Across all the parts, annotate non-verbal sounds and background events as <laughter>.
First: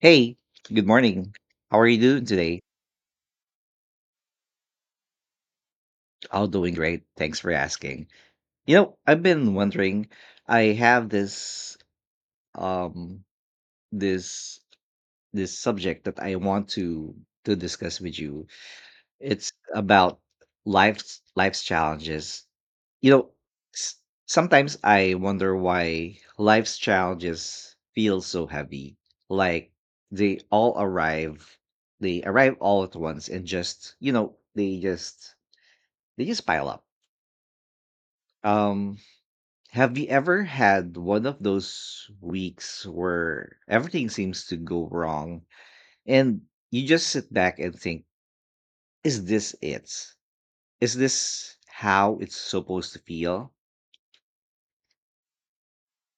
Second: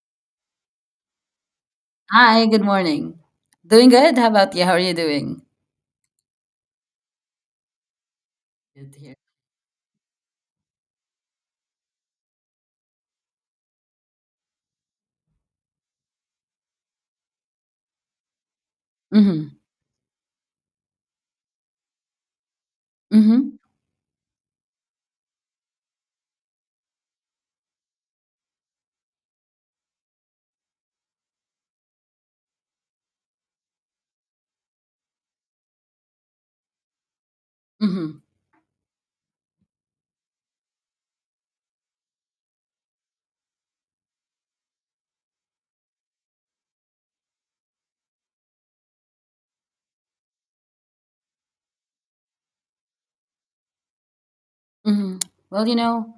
Hey, good morning. How are you doing Hi, today? good morning. Doing good. How about you? How are you doing? All doing great. Thanks for asking. You Good know, to hear. I've been wondering, I have um this this subject that I want to discuss with you. It's Mm-hmm. about life's challenges. You know, Mm-hmm. s- sometimes I wonder why life's challenges feel so heavy. Like they all arrive, they arrive all at once and just, they just pile up. Mm-hmm. Um, have you ever had one of those weeks where everything seems to go wrong and you just sit back and think, is this it? Is this how it's supposed to feel? Mm-hmm. Well, you know,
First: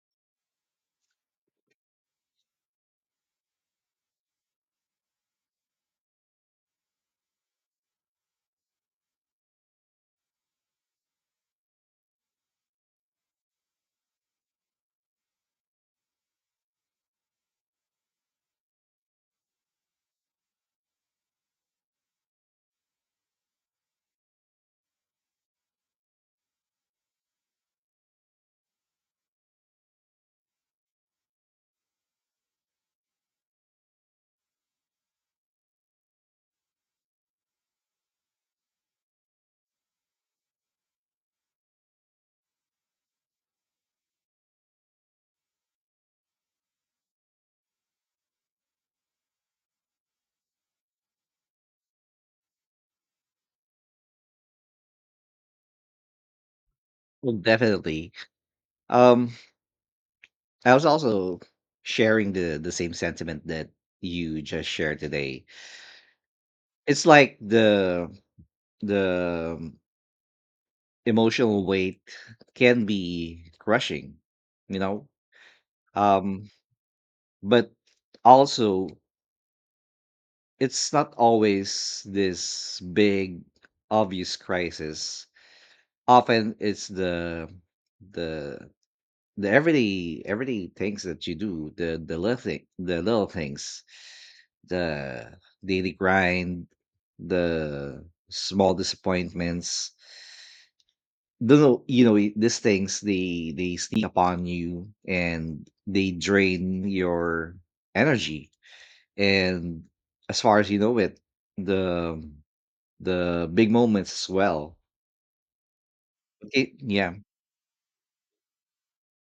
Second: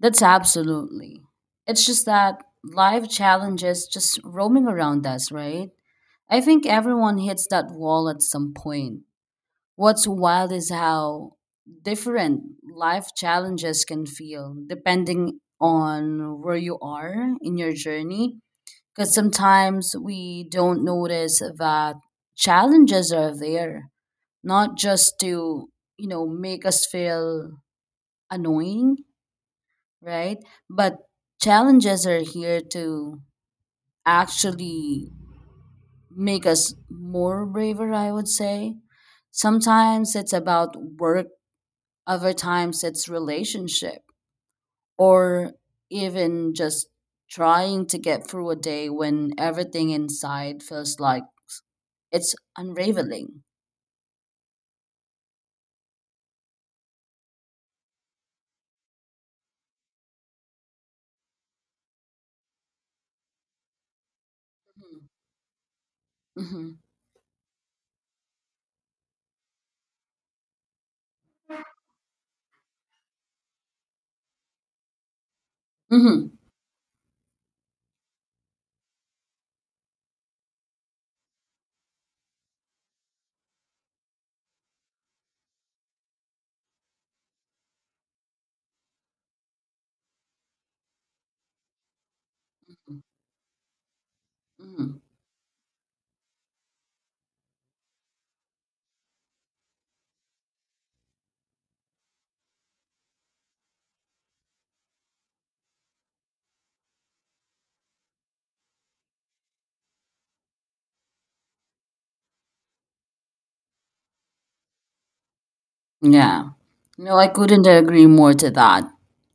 that's absolutely. It's just that life challenges just roaming around us, right? I think everyone hits that wall at some point. What's wild is how different life challenges can feel depending on where you are in your journey, because sometimes we don't notice that challenges are there not just to, you know, make us feel annoying, right, but challenges are here to actually make us more braver, I would say. Sometimes it's about work, other times it's relationship, or even just trying to get through a day when everything inside feels like it's unraveling. Well, definitely. Um, I was also sharing the same sentiment that you just shared today. Hmm. It's like the emotional weight can be crushing, you know? Hmm. Um, but also it's not always this big obvious crisis. Often it's the the everyday things that you do, the the little things, Hmm. the daily grind, the small disappointments. Don't know These things, they sneak upon you and they drain your energy. And as far as you know it, the the big moments as well. Yeah. It, yeah, No, I couldn't agree more to that.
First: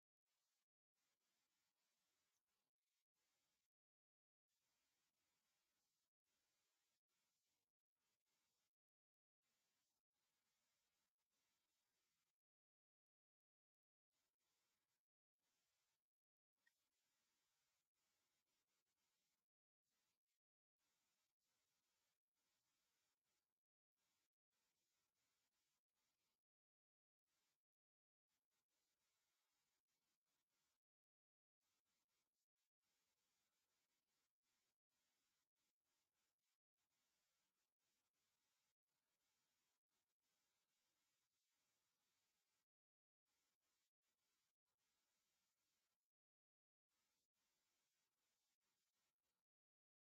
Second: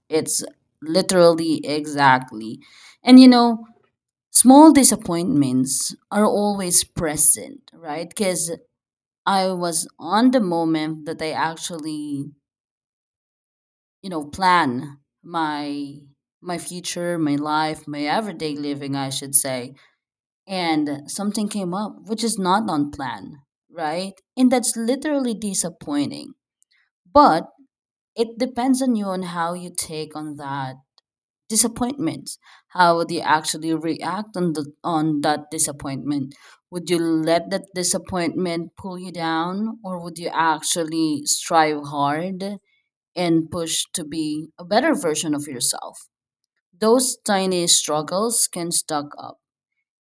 It's literally exactly. And you know, small disappointments are always present, right? Because I was on the moment that I actually, you know, plan my my future, my life, my everyday living, I should say, and something came up which is not on plan, right? And that's literally disappointing. But it depends on you on how you take on that disappointment. How would you actually react on the on that disappointment? Would you let that disappointment pull you down, or would you actually strive hard and push to be a better version of yourself? Those tiny struggles can stack up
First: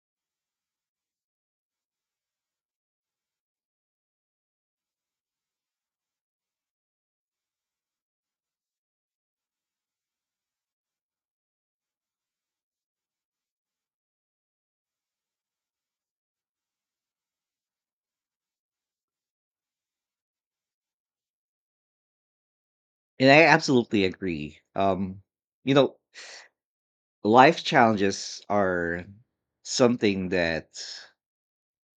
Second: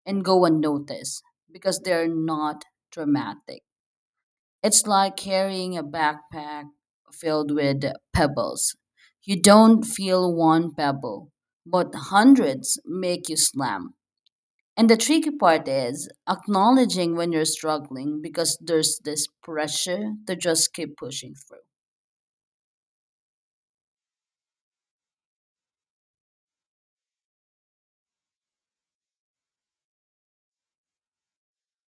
and go unnoticed because they're not dramatic. It's like carrying a backpack filled with pebbles. You don't feel one pebble, but hundreds make you slam. And the tricky part is acknowledging when you're struggling, because there's this pressure to just keep pushing and I absolutely agree. You know, life challenges are something that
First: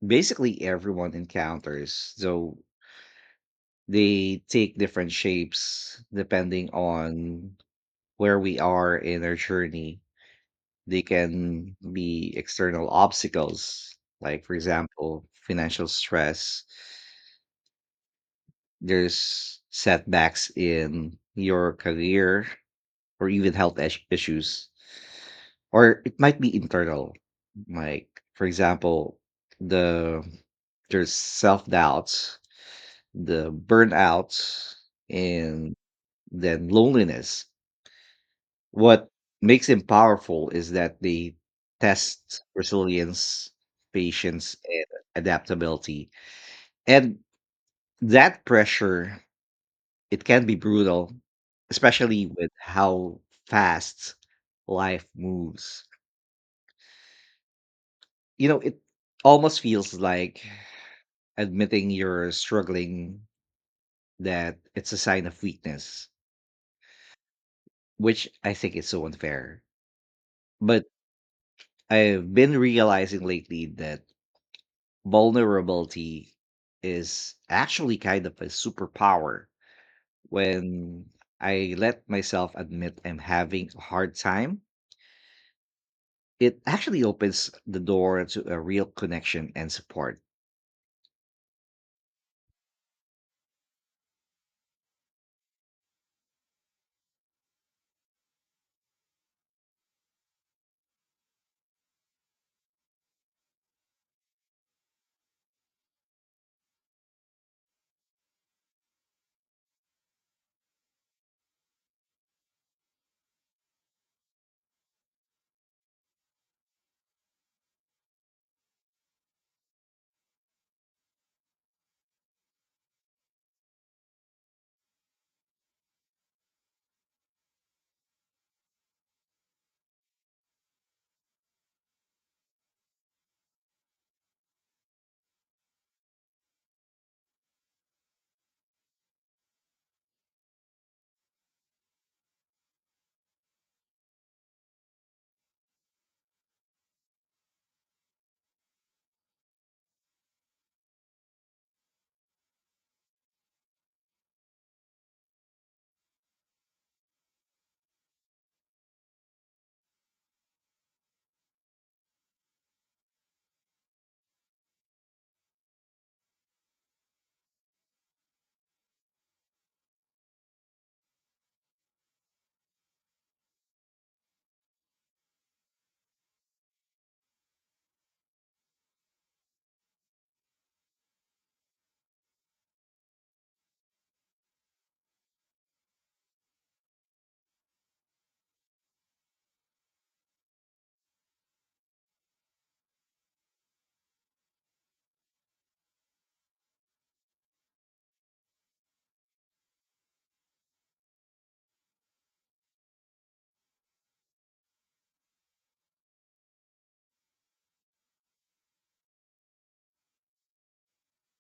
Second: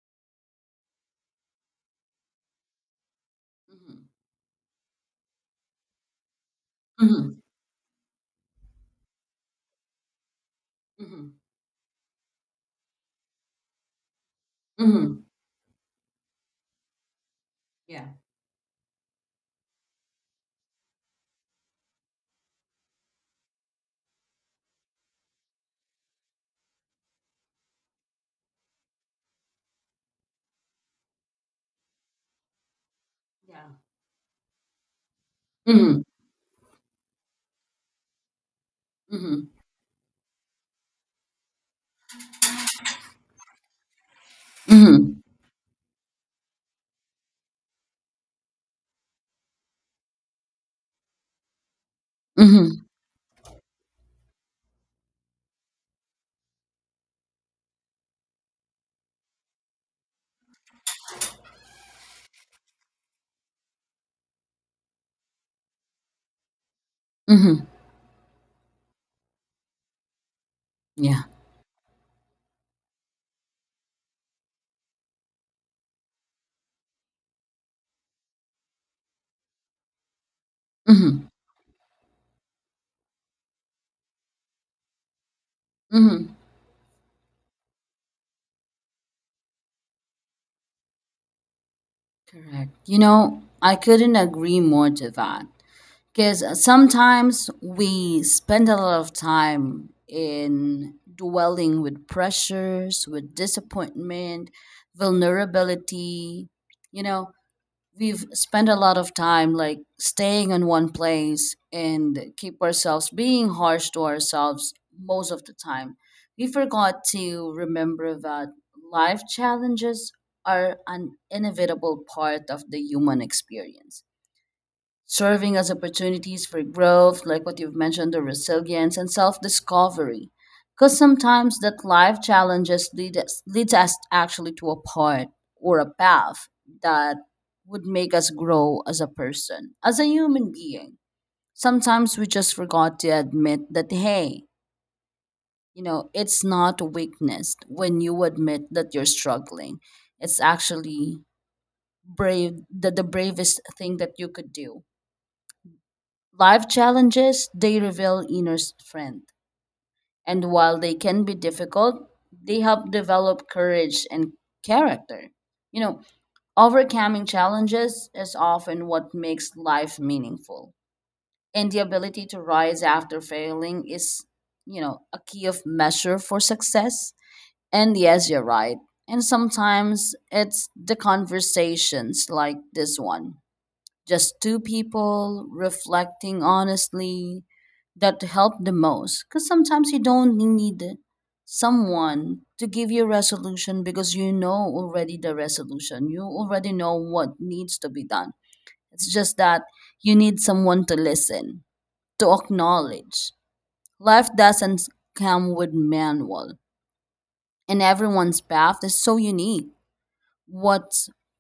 basically everyone encounters. So through. they take different shapes depending Mm-hmm. Mm-hmm. on where we are in our journey. They Mm-hmm. can be external obstacles, like, for Mm-hmm. example, financial stress, Yeah. there's setbacks in your career, or even issues. Or it might be internal, like, for example, the there's self-doubts, the Yeah. burnouts, and Mm-hmm. then loneliness. What Mm-hmm. makes them powerful is that they test resilience, patience, and Mm-hmm. adaptability. And that pressure, it can be brutal, especially with Mm-hmm. how fast life moves. You know, it almost feels like admitting you're struggling, that it's a sign of weakness, Mm-hmm. which I think is so unfair. But Yeah. I've been realizing lately that vulnerability is actually kind of a superpower. When Mm-hmm. I let myself admit I'm having a hard time, Mm-hmm. it actually opens the door to a real connection and support. Correct. You know, I couldn't agree more to that, because sometimes we spend a lot of time in dwelling with pressures, with disappointment, vulnerability, you know, we've spent a lot of time like staying in one place and keep ourselves being harsh to ourselves most of the time. We forgot to remember that life challenges are an inevitable part of the human experience, serving as opportunities for growth, like what you've mentioned, the resilience and self discovery. Because sometimes that life challenges leads us actually to a point or a path that would make us grow as a person, as a human being. Sometimes we just forgot to admit that, hey, you know, it's not a weakness when you admit that you're struggling. It's actually brave, the bravest thing that you could do. Life challenges, they reveal inner strength. And while they can be difficult, they help develop courage and character. You know, overcoming challenges is often what makes life meaningful. And the ability to rise after failing is, you know, a key of measure for success. And yes, you're right. And sometimes it's the conversations like this one, just two people reflecting honestly, that helped the most, because sometimes you don't need someone to give you a resolution, because you know already the resolution, you already know what needs to be done. It's just that you need someone to listen, to acknowledge. Life doesn't come with manual, and everyone's path is so unique. What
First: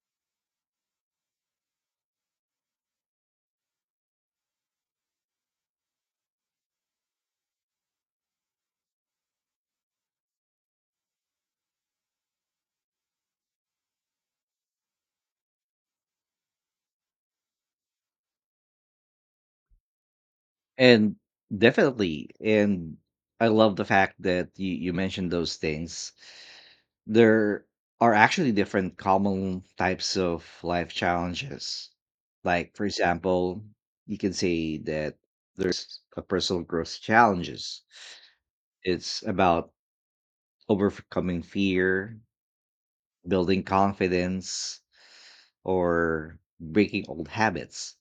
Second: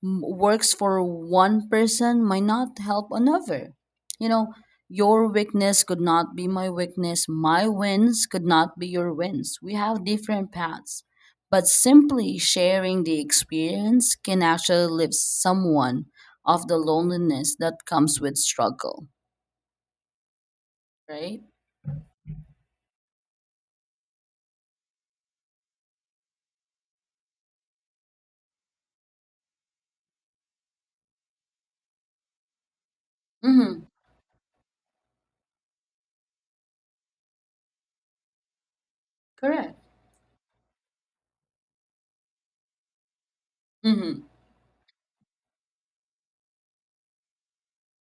works for one person might not help another. You know, your weakness could not be my weakness. My wins could not be your wins. We have different paths. But simply sharing the experience can actually lift someone of the loneliness that comes with struggle, And right? definitely, and I love the fact that you mentioned those things. There are actually different common types of life challenges. Like, for example, Mm-hmm. you can say that there's a personal growth challenges. It's about Correct. overcoming fear, building Mm-hmm. confidence, or breaking old habits.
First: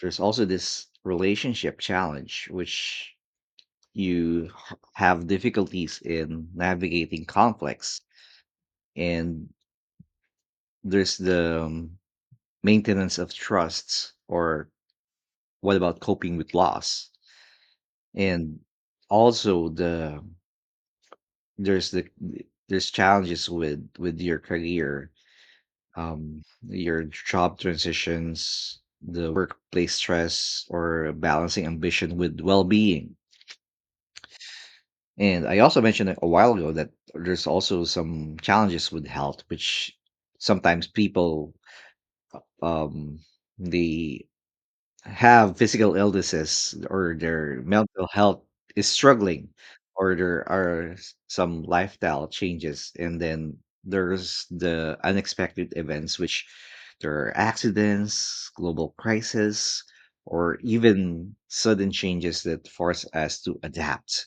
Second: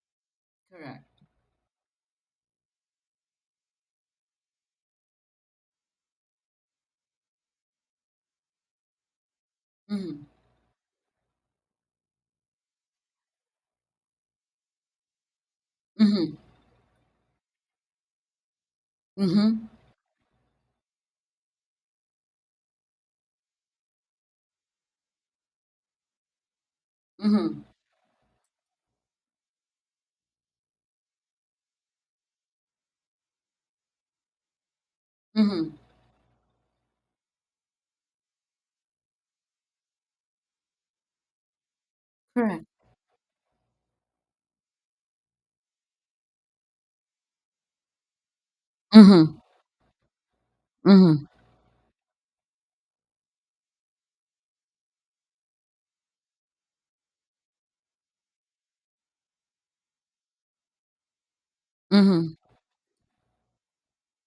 There's also this Correct. relationship challenge, which have difficulties in navigating conflicts, and Mm-hmm. there's the maintenance of trusts, or what about Mm-hmm. coping with loss? And Mm-hmm. also there's the there's challenges with your career, um your job Mm-hmm. transitions, the workplace stress, or balancing ambition with well-being. And I Mm-hmm. also mentioned a while ago that there's also some challenges with health, which sometimes people Correct. um, they have physical illnesses, or their mental health is Mm-hmm. struggling, or there are Mm-hmm. some lifestyle changes. And then there's the unexpected events, which there are accidents, global crisis, or even sudden Mm-hmm. changes that force us to adapt.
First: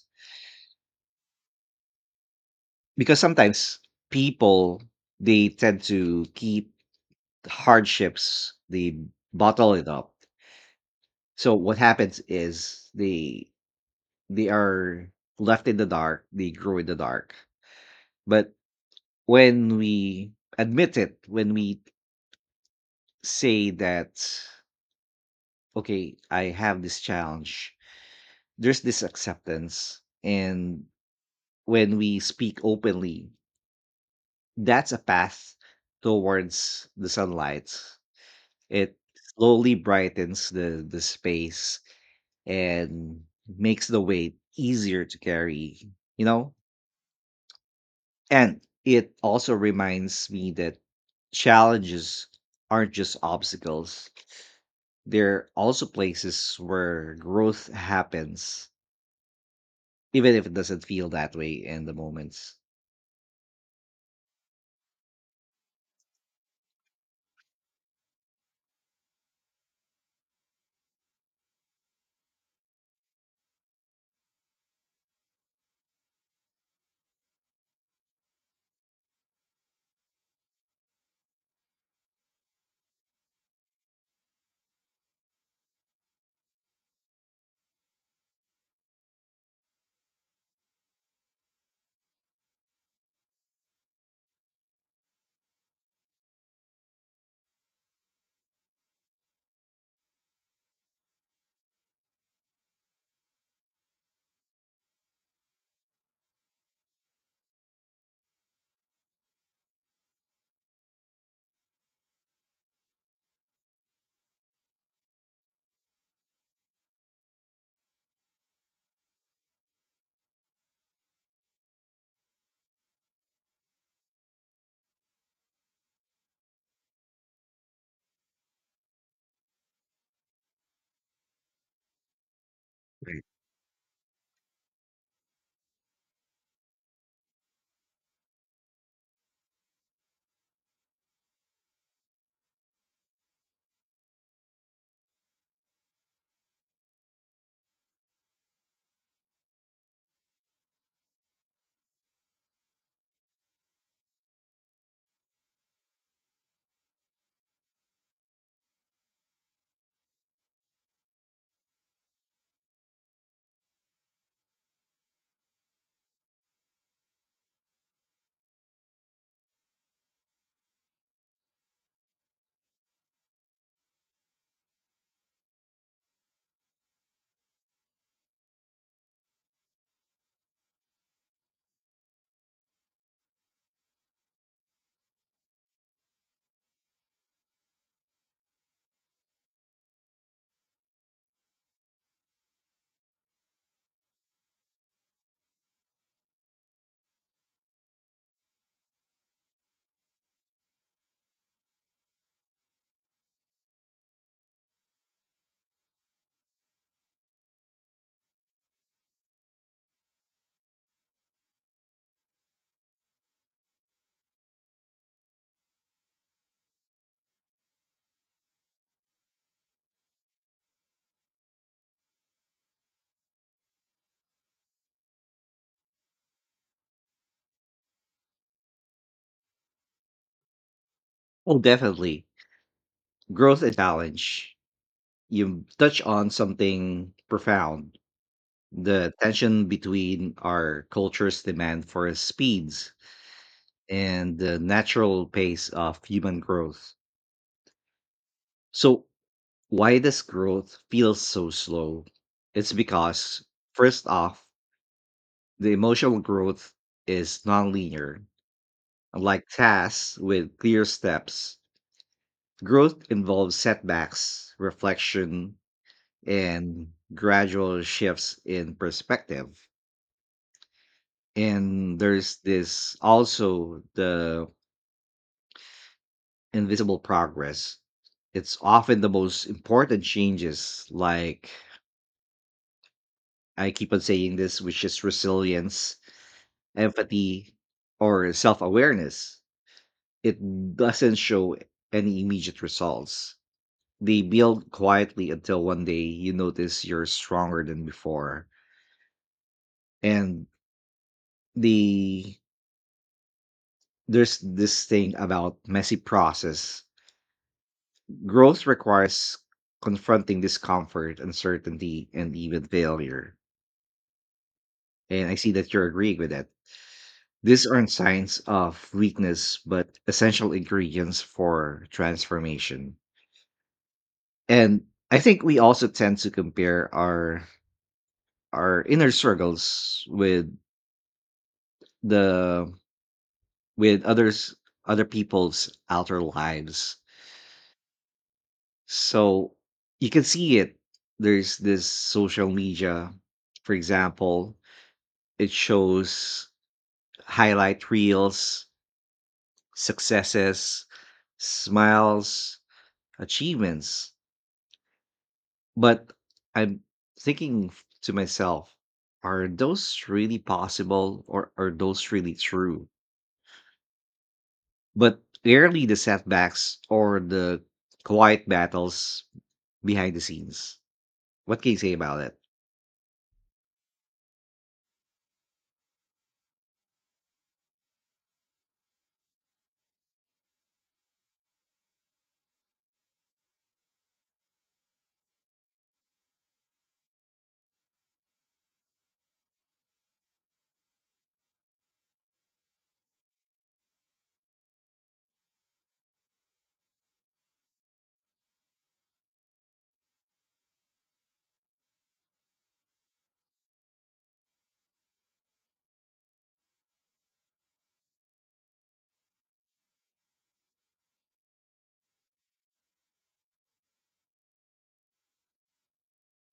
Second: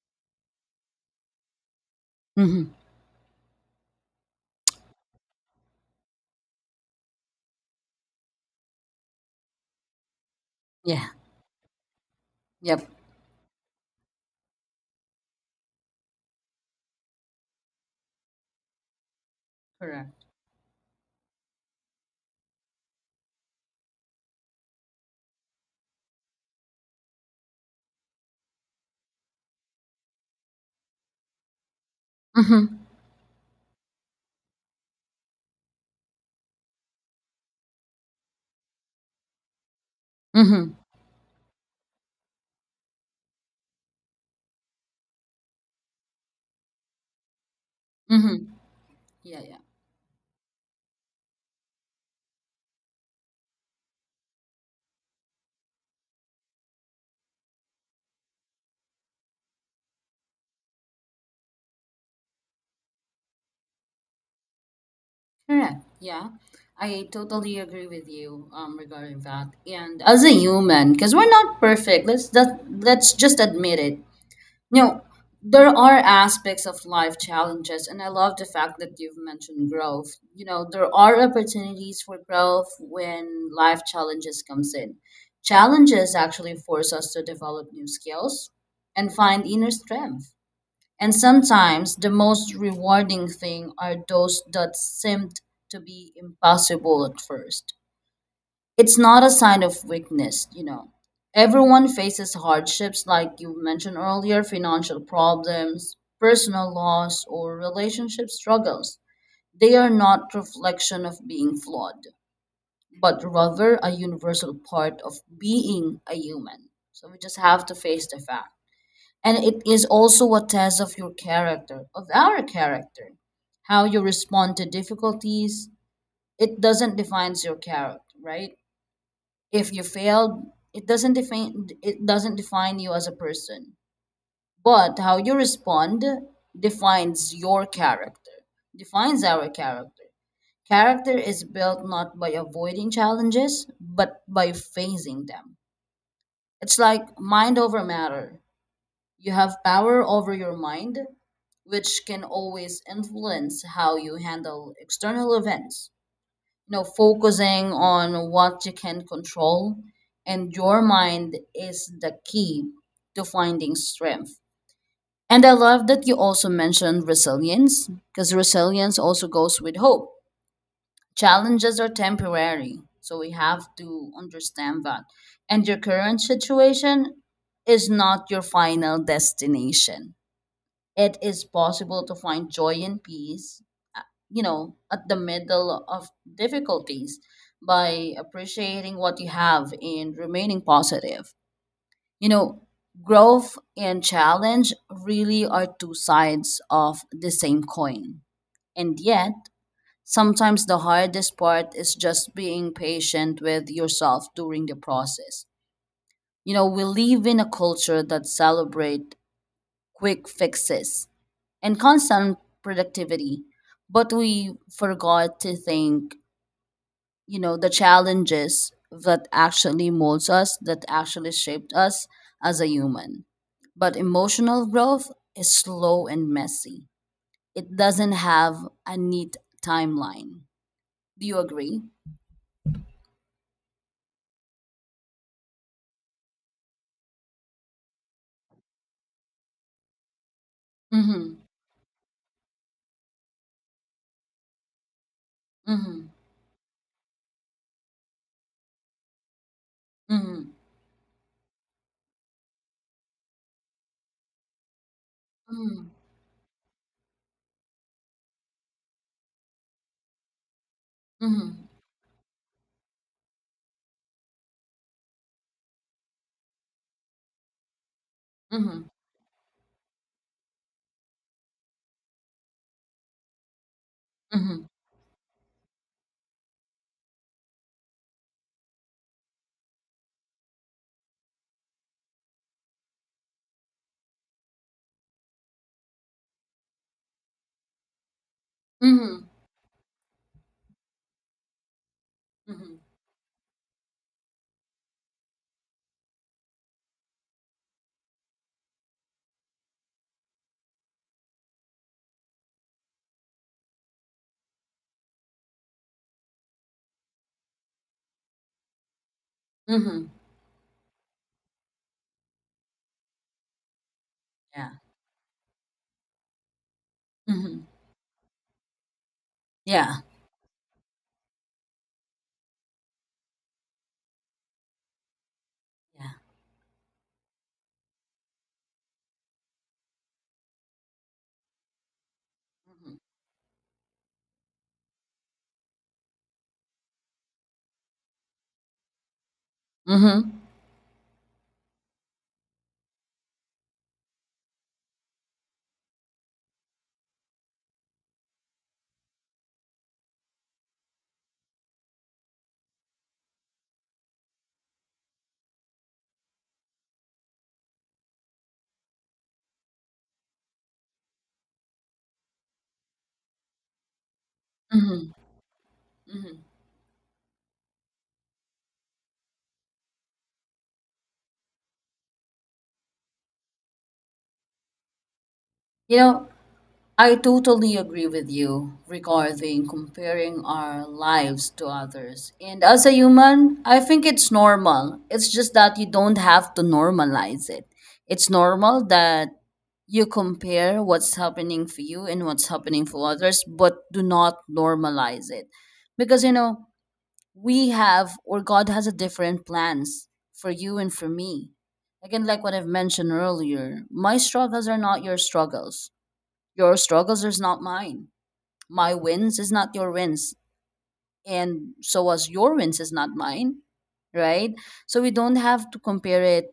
Mm-hmm. Because sometimes people, they tend to keep hardships, they bottle it up. Yeah. So what happens is Yep, they are left in the dark, they grow in the dark. But when correct. we admit it, when we say that, okay, I have this challenge, there's this acceptance. And when we speak Mm-hmm. openly, that's a path towards the sunlight. It slowly brightens Mm-hmm. the space and makes the weight easier to carry, you know? Mm-hmm. And it Yeah, also yeah. reminds me that challenges aren't just obstacles. They're also places where growth happens, even if it doesn't feel that way in the moments. Correct. Yeah. I totally agree with you regarding that. And as a human, because we're not perfect, let's just admit it. You know, there are aspects of life challenges, and I love the fact that you've mentioned growth. You know, there are opportunities for growth when life challenges comes in. Challenges actually force us to develop new skills and find inner strength. And sometimes the most rewarding thing are those that seemed to be impossible at first. It's not a sign of weakness, you know. Everyone faces hardships like you mentioned earlier, financial problems, personal loss, or relationship struggles. They are not reflection of being flawed, but rather a universal part of being a human. So we just have to face the fact. And it is also a test of your character, of our character, how you respond to difficulties. It doesn't define your character, right? If you failed, it doesn't define you as a Right. person. But how you respond defines your character, defines our character. Character is built not by avoiding challenges, but by facing them. It's like mind over matter. You have power over your mind, which can always influence how you handle external events. You know, focusing on what you can control, and your mind is the key to finding strength. And I love that you also mentioned resilience, because resilience also goes with hope. Challenges are temporary, so we have to understand that. And your current situation is not your final destination. It is possible to find joy and peace, you know, at the middle of difficulties by appreciating what you have and remaining positive. You know, growth and challenge really are two sides of the same coin. And yet, sometimes the hardest part is just being patient with yourself during the process. You know, we live in a culture that celebrate quick fixes and constant productivity. But we forgot to think, you know, the challenges that actually molds us, that actually shaped us as a human. But emotional growth is slow and messy. It doesn't have a neat timeline. Do you Oh, agree? definitely. Growth and challenge. You touch on something profound. The tension between our Mm-hmm. culture's demand for speeds and the natural pace of Mm-hmm. human growth. So, why does Mm-hmm. growth feel so slow? It's because, first off, the Mm-hmm. emotional growth is nonlinear. Unlike tasks with clear steps, Mm-hmm. growth involves setbacks, reflection, and gradual shifts in Mm-hmm. perspective. And there's this also the Mm-hmm. invisible progress. It's often the most important changes, like, I keep on saying this, which is resilience, empathy, or self Mm-hmm. awareness. It doesn't show any immediate Mm-hmm. results. They build quietly until one day you notice you're stronger than before. And the There's this thing about messy process. Growth requires Mm-hmm. confronting discomfort, uncertainty, and even failure, Yeah. and I see that you're agreeing with that. Mm-hmm. These aren't signs of weakness, Yeah. but essential ingredients for transformation. And I think we also Yeah. tend to compare our inner struggles with the Mm-hmm. with others other people's outer lives. So you can Mm-hmm. see it. There's this social media, for example, it shows highlight reels, successes, smiles, achievements. But I'm thinking to myself, are those really possible or are those really true? Mm-hmm. But rarely the setbacks or the quiet battles behind the scenes. What can you say about it? You know, I totally agree with you regarding comparing our lives to others. And as a human, I think it's normal. It's just that you don't have to normalize it. It's normal that you compare what's happening for you and what's happening for others, but do not normalize it. Because, you know, we have, or God has a different plans for you and for me. Again, like what I've mentioned earlier, my struggles are not your struggles, your struggles is not mine, my wins is not your wins, and so as your wins is not mine, right? So we don't have to compare it.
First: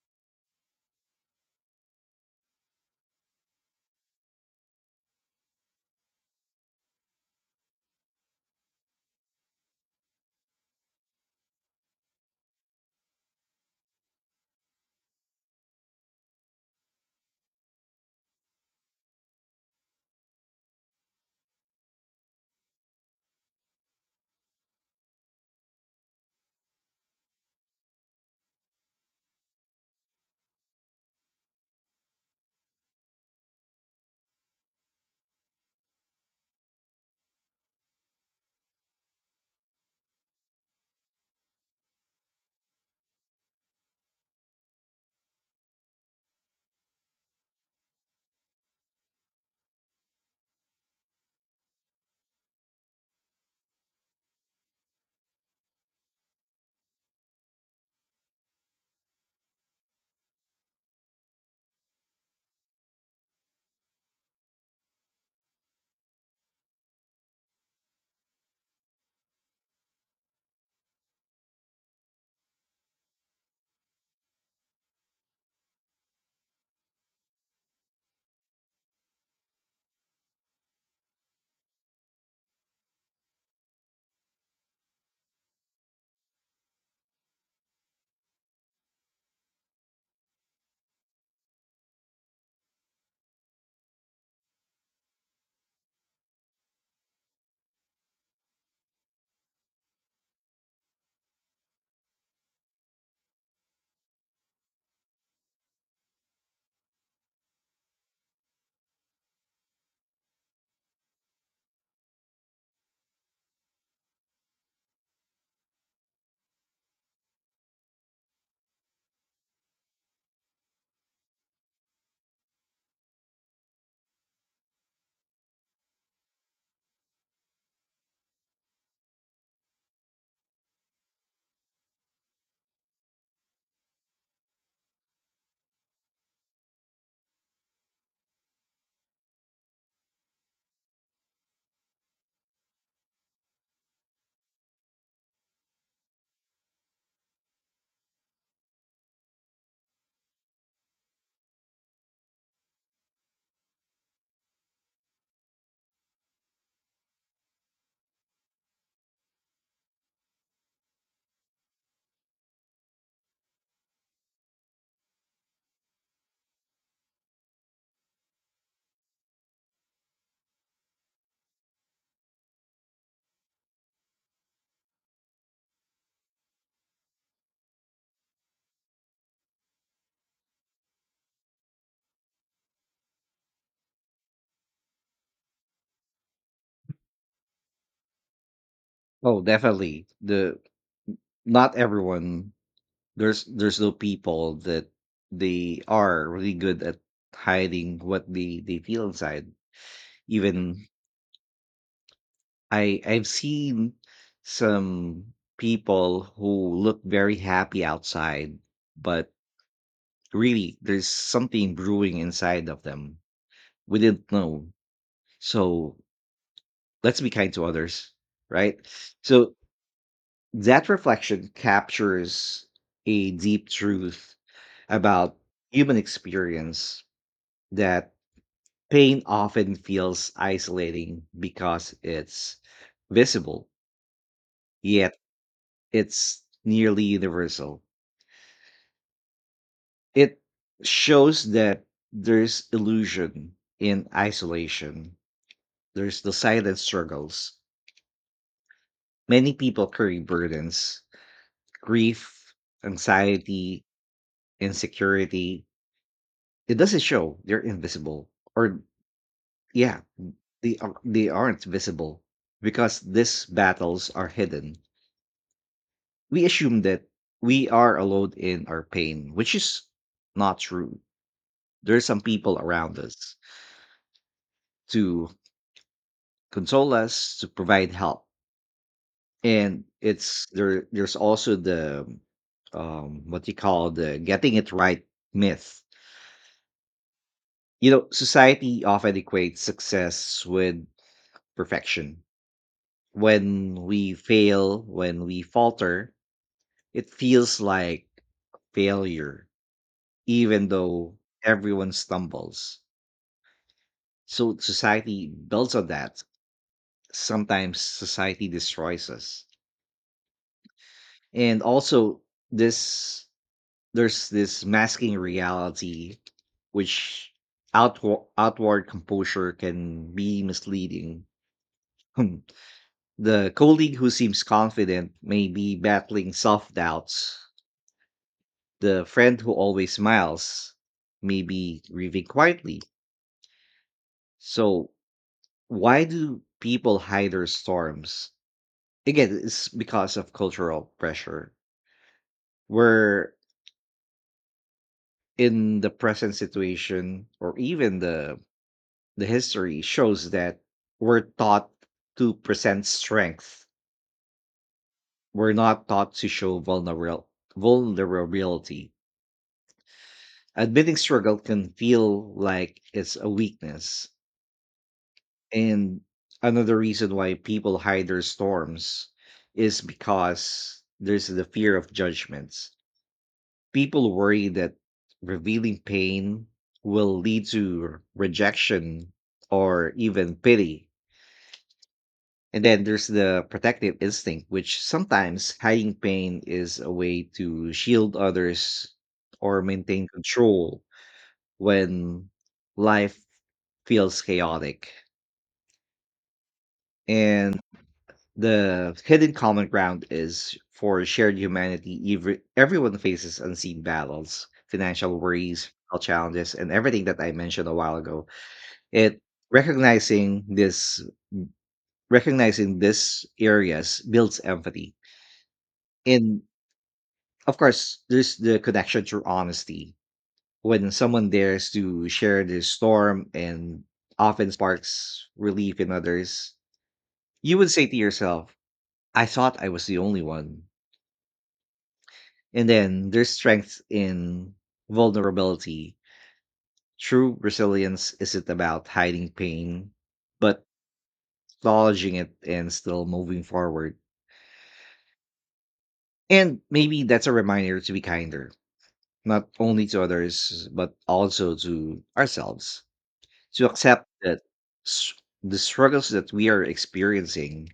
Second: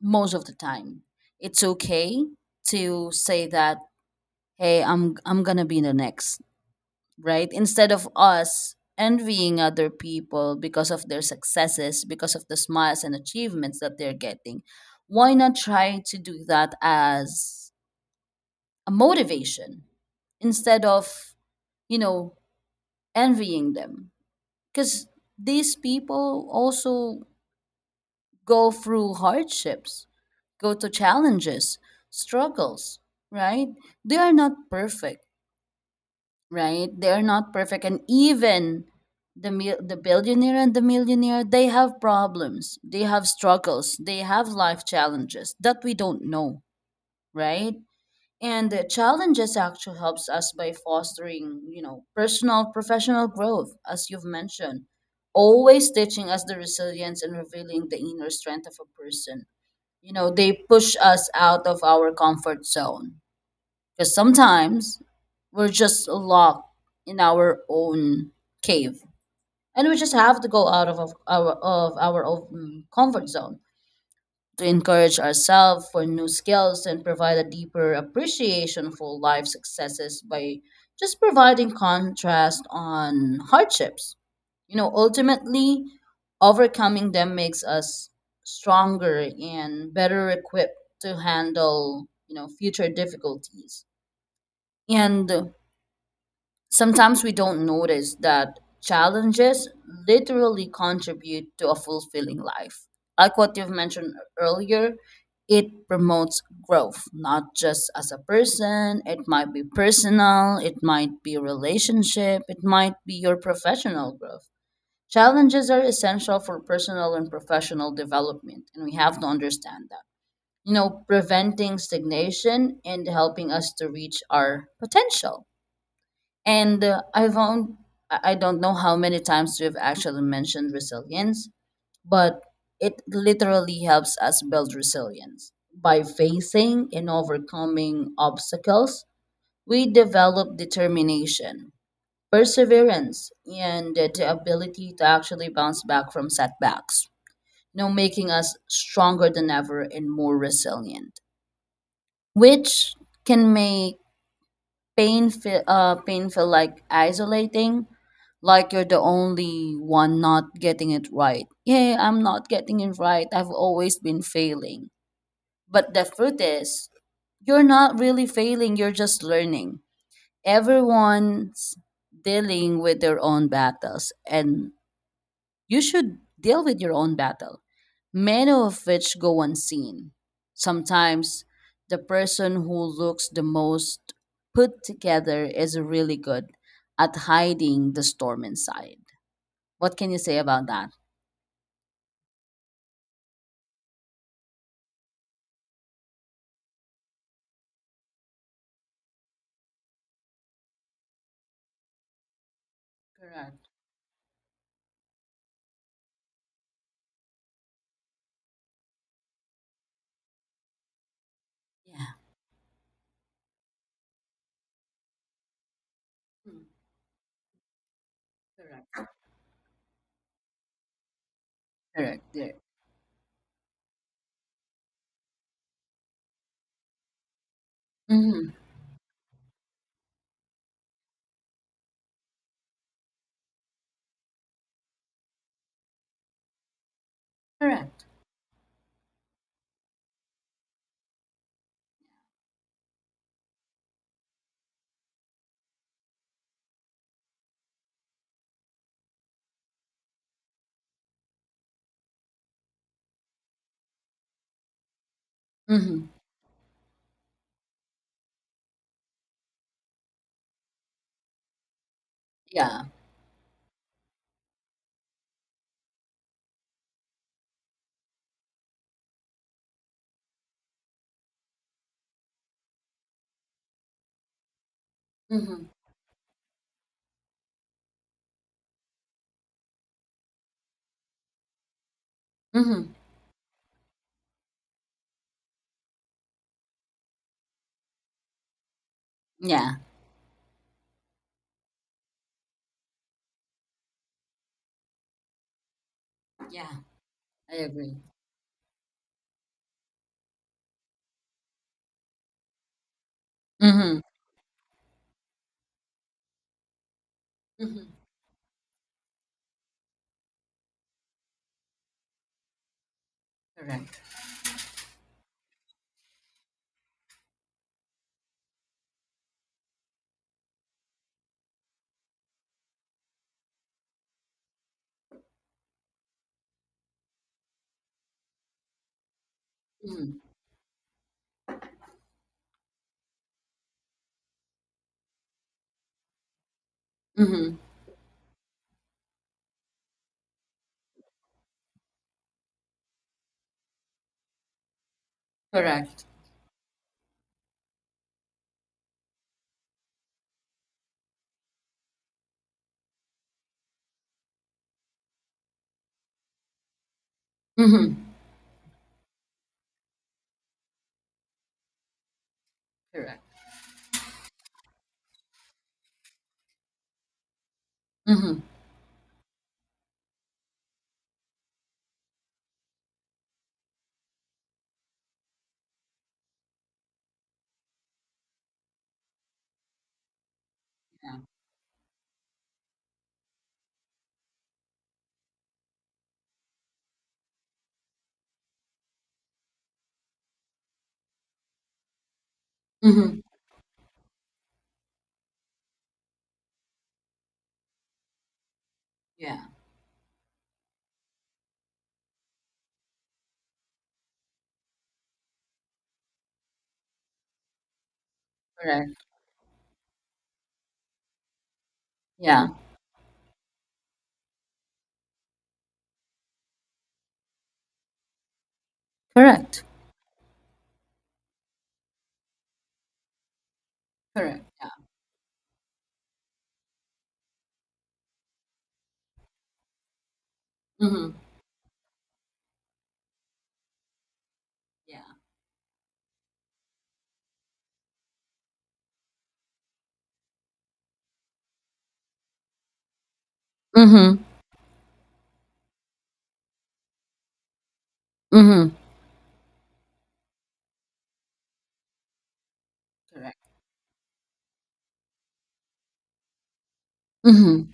Most of the time it's okay to say that, hey, I'm gonna be the next, right? Instead of us envying other people because of their successes, because of the smiles and achievements that they're getting, why not try to do that as a motivation instead of, you know, envying them? Because these people also go through hardships, go to challenges, struggles, right? They are not perfect, right? They're not perfect, and even the billionaire and the millionaire, they have problems, they have struggles, they have life challenges that we don't know, right? And the challenges actually helps us by fostering, you know, personal, professional growth, as you've mentioned, always teaching us the resilience and revealing the inner strength of a person. You know, they push us out of our comfort zone, because sometimes we're just locked in our own cave, and we just have to go out of our own comfort zone to encourage ourselves for new skills and provide a deeper appreciation for life successes by just providing contrast on hardships. You know, ultimately, overcoming them makes us stronger and better equipped to handle, you know, future difficulties. And sometimes we don't notice that challenges literally contribute to a fulfilling life. Like what you've mentioned earlier, it promotes growth, not just as a person, it might be personal, it might be relationship, it might be your professional growth. Challenges are essential for personal and professional development, and we have to understand that. You know, preventing stagnation and helping us to reach our potential. And I found I don't know how many times we've actually mentioned resilience, but it literally helps us build resilience. By facing and overcoming obstacles, we develop determination, perseverance, and the ability to actually bounce back from setbacks, you know, making us stronger than ever and more resilient, which can make pain feel like isolating, like you're the only one not getting it right. Yeah, I'm not getting it right, I've always been failing. But the truth is, you're not really failing, you're just learning. Everyone's dealing with their own battles, and you should deal with your own battle, many of which go unseen. Sometimes the person who looks the most put together is really good at hiding the storm inside. Oh, What definitely. can you say The about that? Not everyone. There's no people that they are really good at hiding what they feel inside. Even I've Correct. seen some people who look very happy outside, but really there's something Yeah. brewing inside of them. We didn't know. So Mm, let's be kind to others, right? correct. So that reflection Correct. There. captures a deep truth about human experience, that Mm-hmm. pain often feels isolating because it's visible, yet it's nearly universal. Correct. It shows that there's illusion in isolation, there's the silent struggles. Many people carry burdens, grief, anxiety, insecurity. Mm-hmm. It doesn't show they're invisible, or yeah, they, are, they aren't visible Yeah. because these battles are hidden. We assume that we are alone in our pain, which is not true. There are some people around us to Mm-hmm. console us, to provide help. And it's there there's also the Mm-hmm. What you call the getting it right myth. You know, society often equates Yeah. success with perfection. When we fail, when we falter, Yeah. it I feels agree. like failure, even though everyone stumbles. Mm-hmm. So society builds on that. Sometimes Mm-hmm. society destroys us. And also this. Correct. There's this masking reality, which outward composure can be misleading. Hmm. The colleague who seems confident may be battling self doubts. The friend who always Mm-hmm. smiles may be grieving quietly. So, why do people hide their Mm-hmm. storms? Again, it's because of cultural pressure. We're in the Correct. present situation, or even the history shows that we're taught to present strength. We're not taught to show vulnerable Mm-hmm. vulnerability. Admitting struggle can feel like it's Correct. a weakness. And another reason why people hide their Mm-hmm. storms is because there's the fear of judgments. People worry that revealing pain will lead to rejection or even pity. Yeah. And then there's the protective instinct, which sometimes hiding pain is a way to shield others or maintain control when Mm-hmm. life feels chaotic. And the hidden Yeah, common ground is for shared humanity. Everyone faces unseen battles, financial worries, health challenges, and everything that I mentioned a while ago. correct. It recognizing this Yeah, recognizing this areas builds empathy. In Of course, there's the connection through correct. honesty. When someone dares to share their storm, and Correct. often sparks relief in others, you would say to yourself, I thought I was the only one. Mm-hmm. And then there's strength in Yeah. vulnerability. True resilience isn't about hiding pain, but acknowledging it and still moving forward. Mm-hmm. And maybe that's a reminder to be kinder, Mm-hmm. not only to others, but also to ourselves. Correct. To accept that s- the struggles that we are experiencing, Mm-hmm.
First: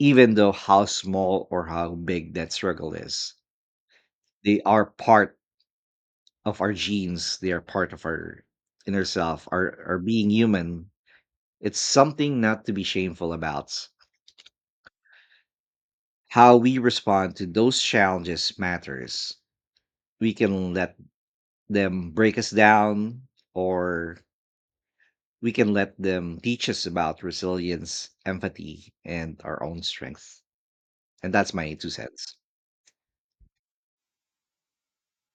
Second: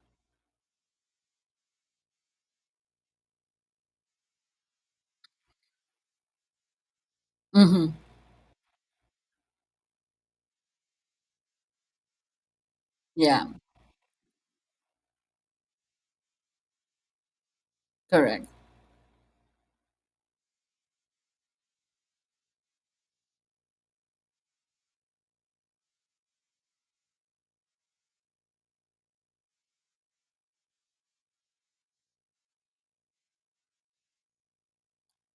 even though how small or how big that struggle is, they are part of our genes, they are part Mm-hmm. of our inner self, our being human. It's something not to be shameful Yeah, about. How we respond to those correct. challenges matters. We can let them break us down, or we can let them teach us about resilience, empathy, and our own strength. And that's my two cents.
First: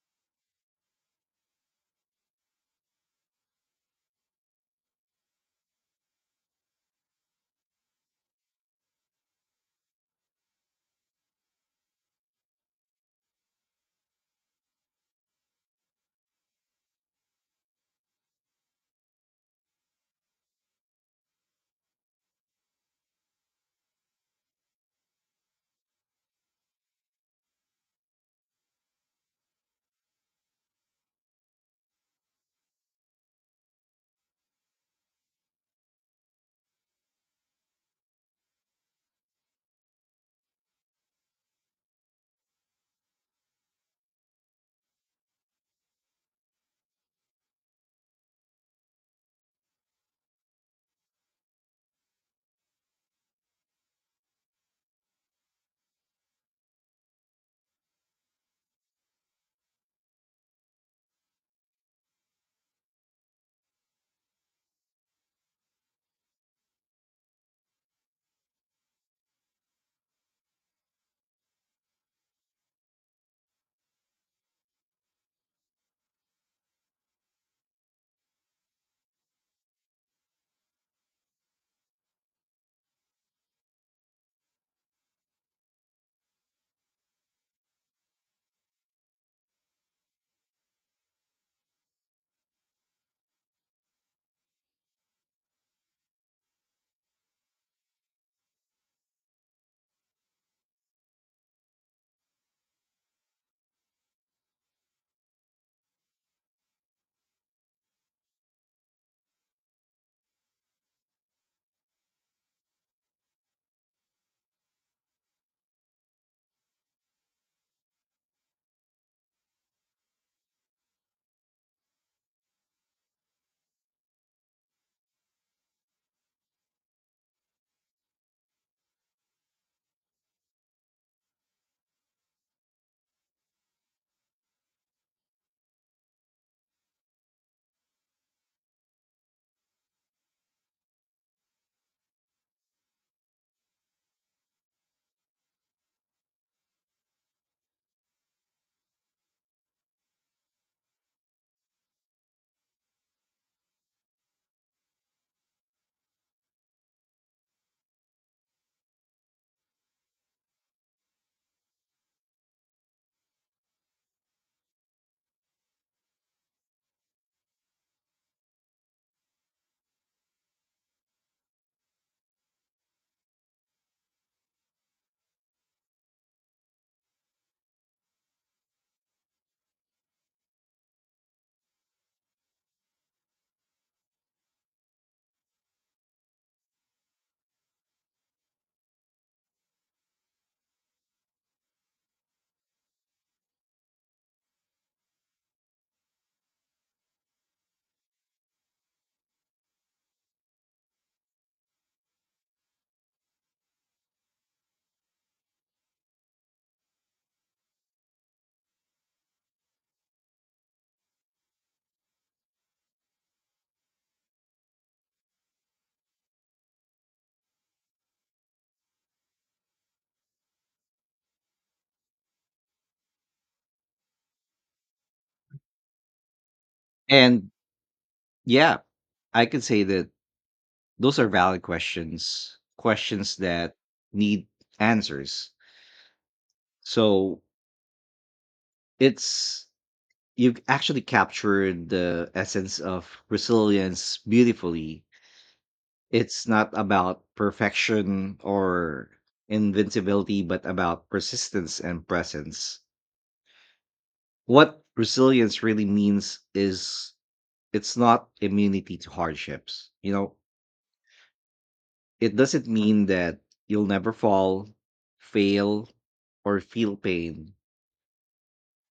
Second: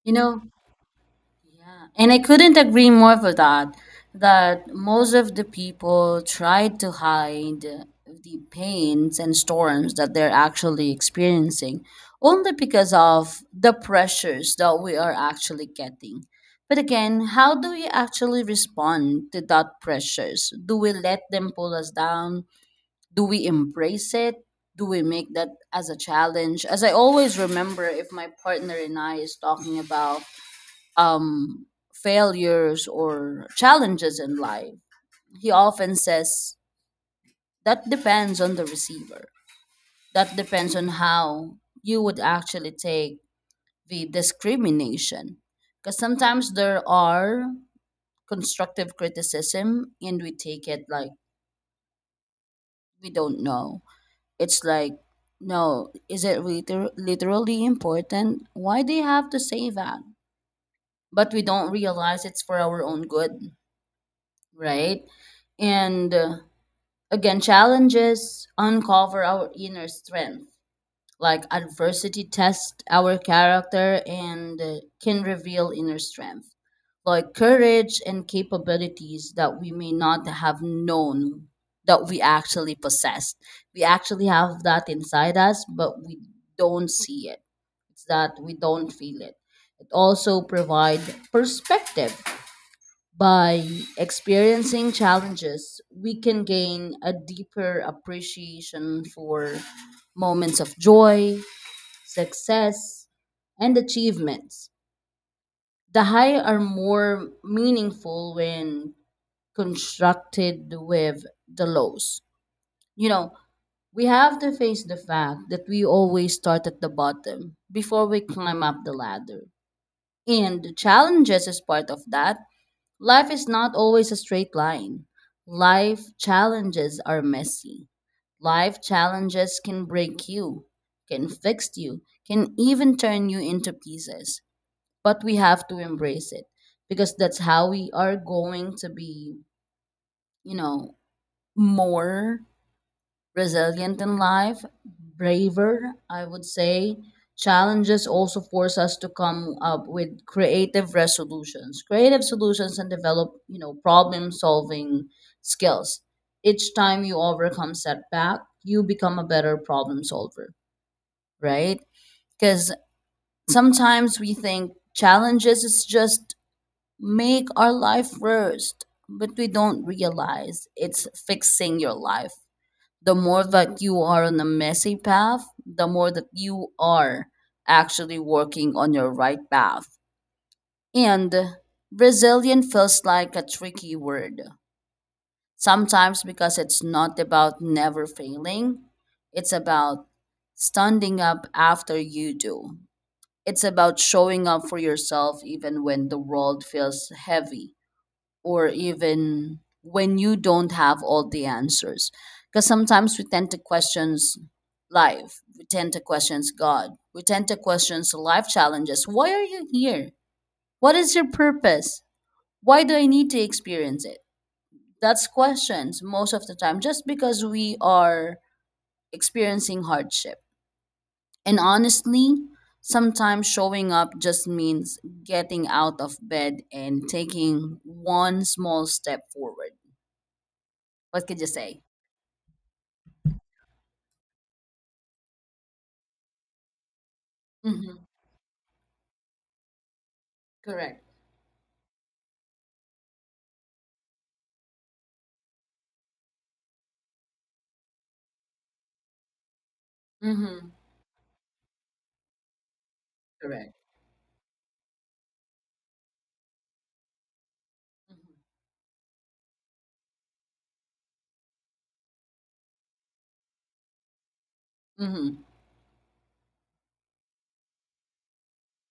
You know, yeah. And I couldn't agree more with that, that most of the people try to hide the pains and storms that they're actually experiencing only because of the pressures that we are actually getting. But again, how do we actually respond to that pressures? Do we let them pull us down? Do we embrace it? Do we make that as a challenge? As I always remember, if my partner and I is talking about um failures or challenges in life, he often says that depends on the receiver, that depends on how you would actually take the discrimination, because sometimes there are constructive criticism and we take it like we don't know, it's like no, is it literally important, why do you have to say that? But we don't realize it's for our own good, right? And again, challenges uncover our inner strength, like adversity tests our character and can reveal inner strength, like courage and capabilities that we may not have known that we actually possess. We actually have that inside us, but we don't see it. It's that we don't feel it. It also provide perspective. By experiencing challenges, we can gain a deeper appreciation for moments of joy, success, and achievements. The high are more meaningful when constructed with the lows. You know, we have to face the fact that we always start at the bottom before we climb up the ladder. And the challenges is part of that. Life is not always a straight line. Life challenges are messy. Life challenges can break you, can fix you, can even turn you into pieces. But we have to embrace it because that's how we are going to be, you know, more resilient in life, braver, I would say. Challenges also force us to come up with creative resolutions, creative solutions, and develop, you know, problem solving skills. Each time you overcome setback, you become a better problem solver, right? Because sometimes we think challenges is just make our life worst, but we don't realize it's fixing your life. The more that you are on a messy path, the more that you are actually working on your right path. And resilient feels like a tricky word. Sometimes because it's not about never failing, it's about standing up after you do. It's about showing up for yourself even when the world feels heavy or even when you don't have all the answers, because sometimes we tend to questions life, we tend to questions god, we tend to questions life challenges. Why are you here? What is your purpose? Why do I need to experience it? That's questions most of the time just because we are experiencing hardship. And honestly, sometimes showing up just means getting out of bed and And taking one yeah, small step I could forward. say that those are What could you valid say? questions, questions that need answers. So Mhm. it's You've actually Correct. captured the essence of resilience beautifully. It's not about perfection or invincibility, but Mhm. about persistence and presence. Correct. What resilience really means is it's not Mhm. immunity to hardships. You know, it doesn't mean that you'll never fall, Mhm. fail, or feel pain.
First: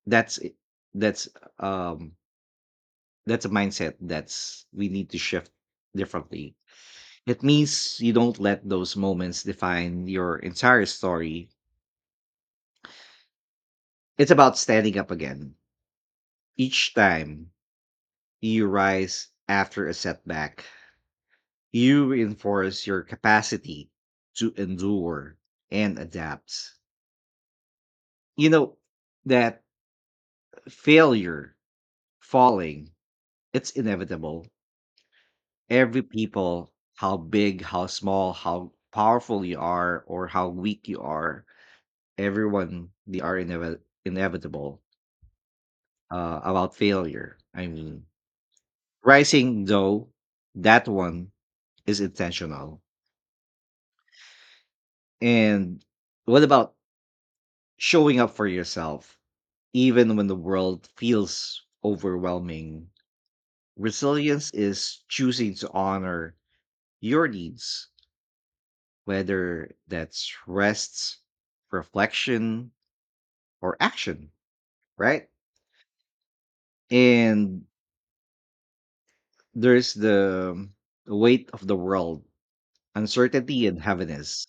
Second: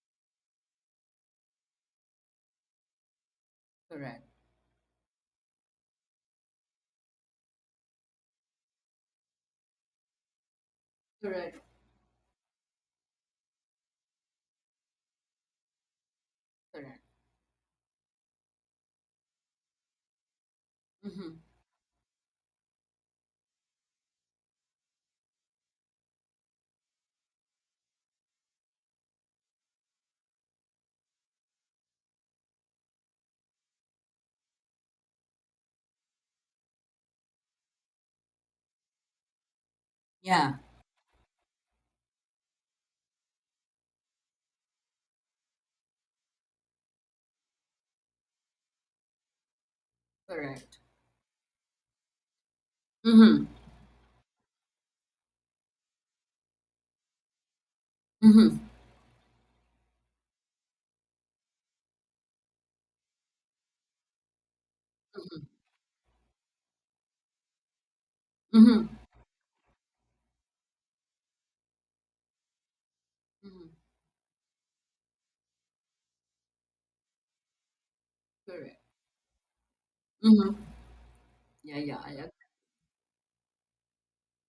That's it- that's um that's a mindset Correct. that's we need to shift differently. It means you don't let those moments define your entire story. Correct. It's about standing up again. Each Correct. time you rise after a setback, Mhm. you reinforce your capacity to endure and adapt. You know, that failure, falling, it's inevitable. Every people, how big, how small, how powerful you are, or how Yeah. weak you are, everyone, they are inevitable about failure. I mean, rising, though, Correct. that one is intentional. Mhm. And what about showing up for Mhm. yourself, even when the world feels overwhelming? Resilience is Mhm. choosing to honor your needs, Mhm. whether that's rest, reflection, or Mhm. action, right? And Correct. there's Mhm. the weight of the Yeah. Yeah. I world, ag- uncertainty, and heaviness.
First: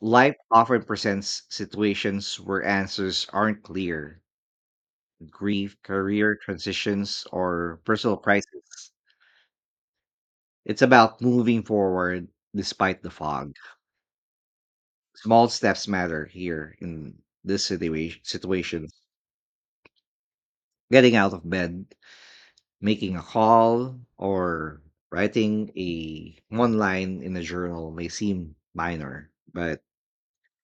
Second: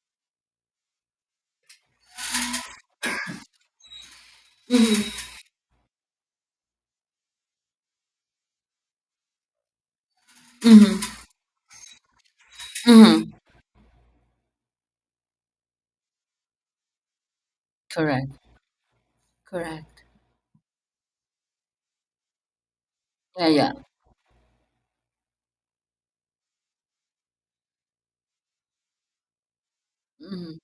Life often presents situations where answers aren't clear, Mhm. grief, career transitions, or personal crisis. It's Mhm. about moving forward despite the Mhm. fog. Small steps matter here in this situation. Correct. Situation. Correct. Getting out of bed, making a Yeah. Yeah. call, or writing a one line in a journal may seem minor, but Mhm.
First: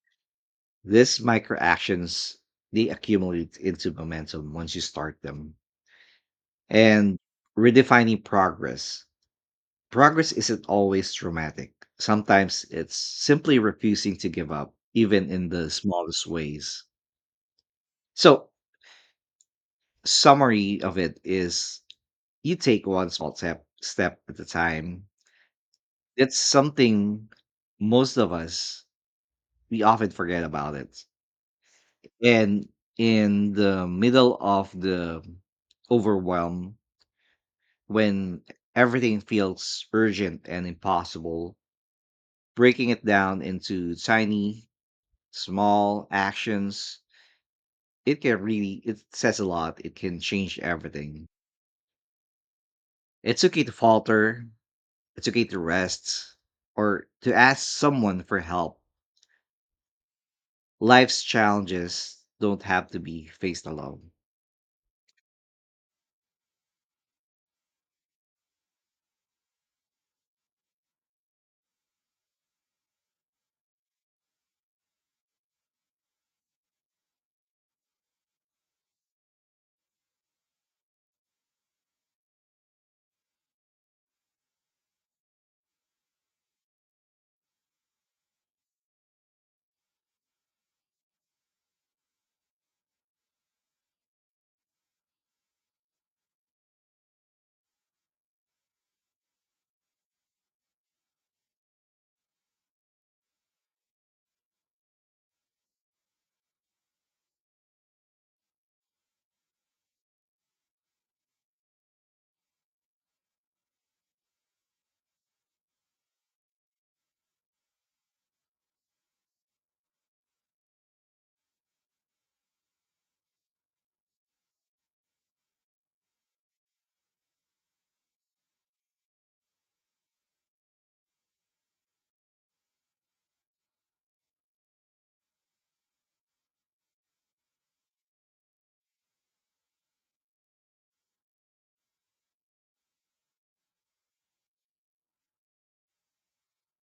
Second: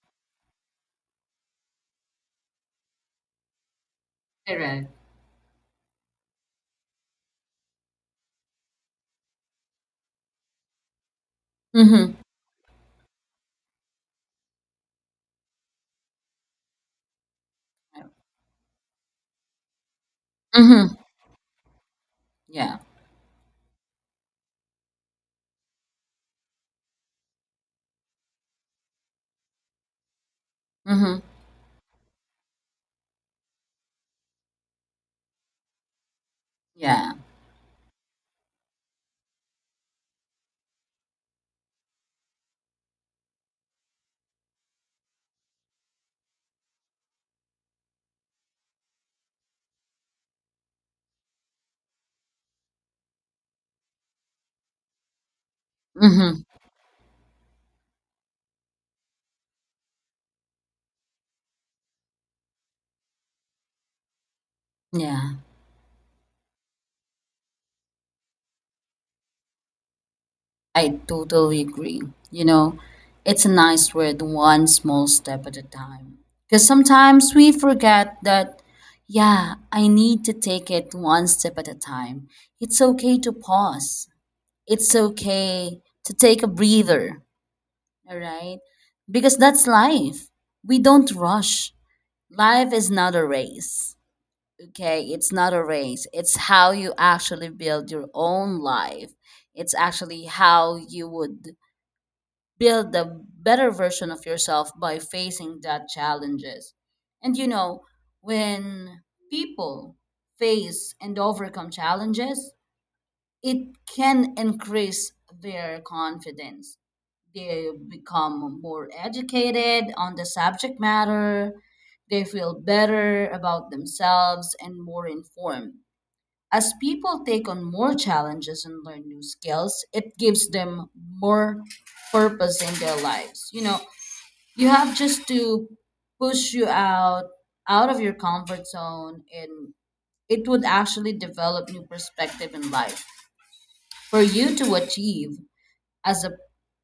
these micro actions they accumulate into momentum once you Correct. start them. And redefining progress. Isn't always dramatic. Mhm. Sometimes it's simply refusing to give up, even in the smallest ways. So, summary Mhm. of it is you Yeah. take one small step at a time. It's something most of us we often forget about it. Mhm. And in the middle of the overwhelm, Yeah. when everything feels urgent and impossible, breaking it down into tiny Small actions, it can really it says a lot. It can change everything. It's okay to falter, it's okay to rest Mhm. or to ask someone for help. Life's challenges don't have to be faced alone. Yeah, I totally agree. You know, it's a nice word, one small step at a time. Because sometimes we forget that, yeah, I need to take it one step at a time. It's okay to pause, it's okay to take a breather, all right? Because that's life. We don't rush. Life is not a race, okay? It's not a race. It's how you actually build your own life, it's actually how you would build a better version of yourself by facing that challenges. And you know, when people face and overcome challenges, it can increase their confidence. They become more educated on the subject matter, they feel better about themselves and more informed. As people take on more challenges and learn new skills, it gives them more purpose in their lives. You know, you have just to push you out of your comfort zone, and it would actually develop new perspective in life for you to achieve, as a,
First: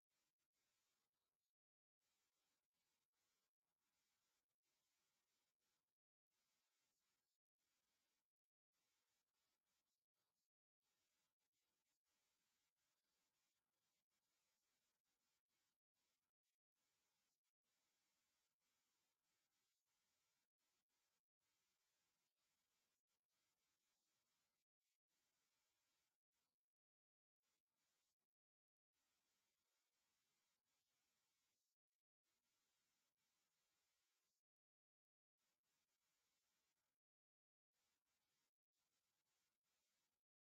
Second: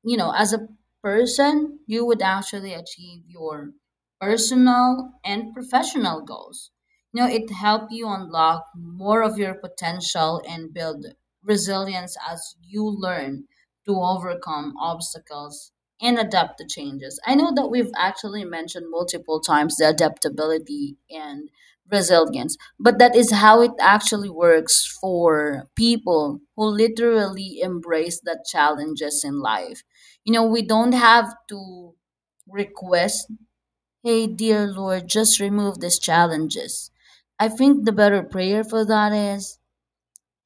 you know, as a person, you would actually achieve your personal and professional goals. You know, it help you unlock more of your potential and build resilience as you learn to overcome obstacles and adapt to changes. I know that we've actually mentioned multiple times the adaptability and resilience. But that is how it actually works for people who literally embrace the challenges in life. You know, we don't have to request, hey, dear Lord, just remove these challenges. I think the better prayer for that is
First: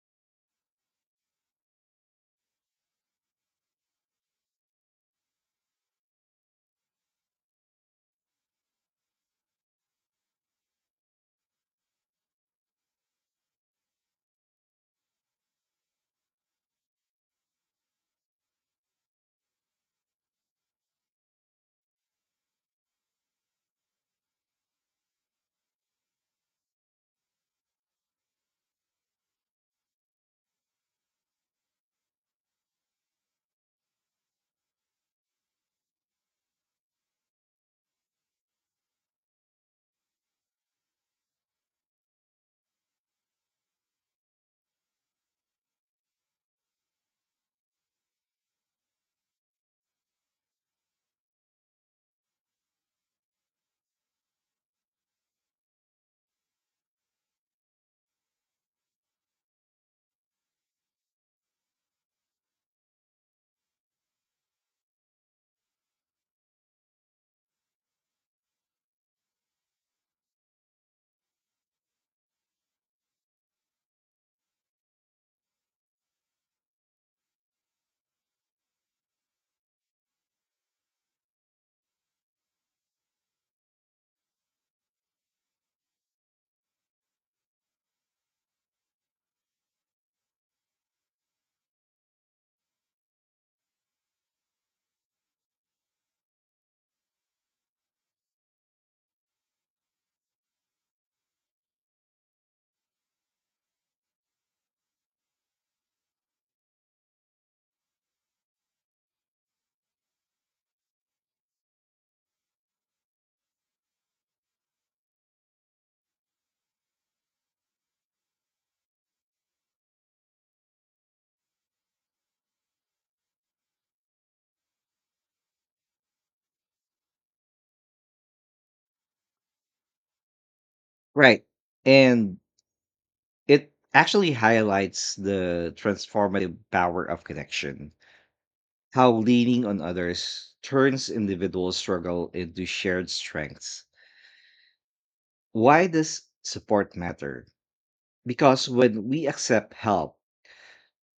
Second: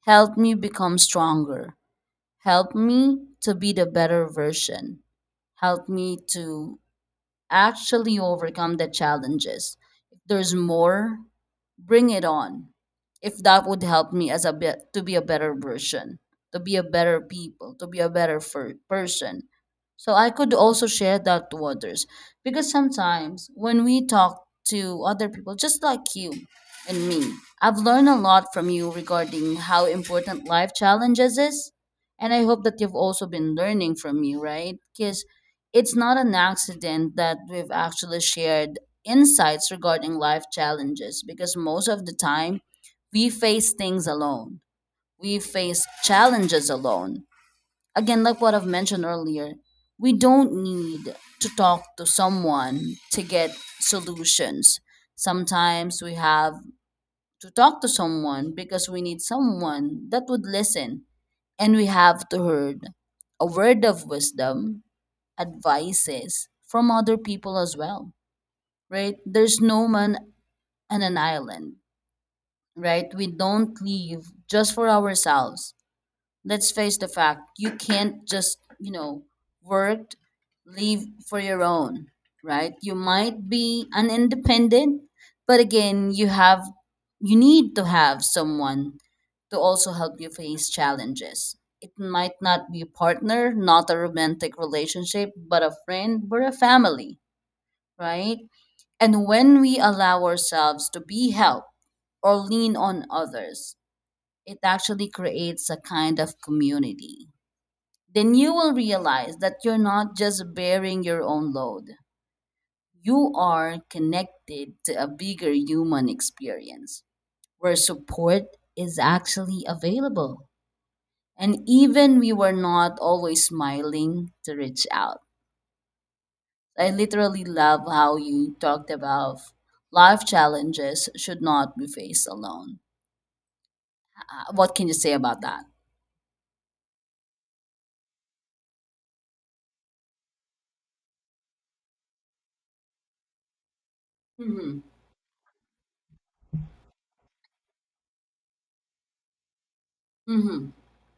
help me become stronger, help me to be the better version, help me to actually overcome the challenges. If there's more, bring it on. If that would help me as a bit to be a better version, to be a better people, to be a person. So I could also share that to others, because sometimes when we talk to other people, just like you and me, I've learned a lot from you regarding how important life challenges is. And I hope that you've also been learning from me, right? Because it's not an accident that we've actually shared insights regarding life challenges, because most of the time we face things alone. We face challenges alone. Again, like what I've mentioned earlier, we don't need to talk to someone to get solutions. Sometimes we have to talk to someone because we need someone that would listen. And we have to heard a word of wisdom, advices from other people as well, right? There's no man on an island, right? We don't live just for ourselves. Let's face the fact, you can't just, you know, work, leave for your own, right? You might be an independent, but again, you have, you need to have someone to also help you face challenges. It might not be a partner, not a romantic relationship, but a friend or a family, right? And when we allow ourselves to be helped or lean on others, it actually creates a kind of community. Then you will realize that you're not just bearing your own load, you are connected to a bigger human experience where support is actually available. And even we were not always smiling to reach out. I literally love how you talked about life challenges should Right. not be faced And alone. it actually What can you say highlights about that? the transformative power of connection, how leaning on others turns individual struggle into shared strengths. Mm-hmm. Why does support matter? Because when we accept help, Mm-hmm.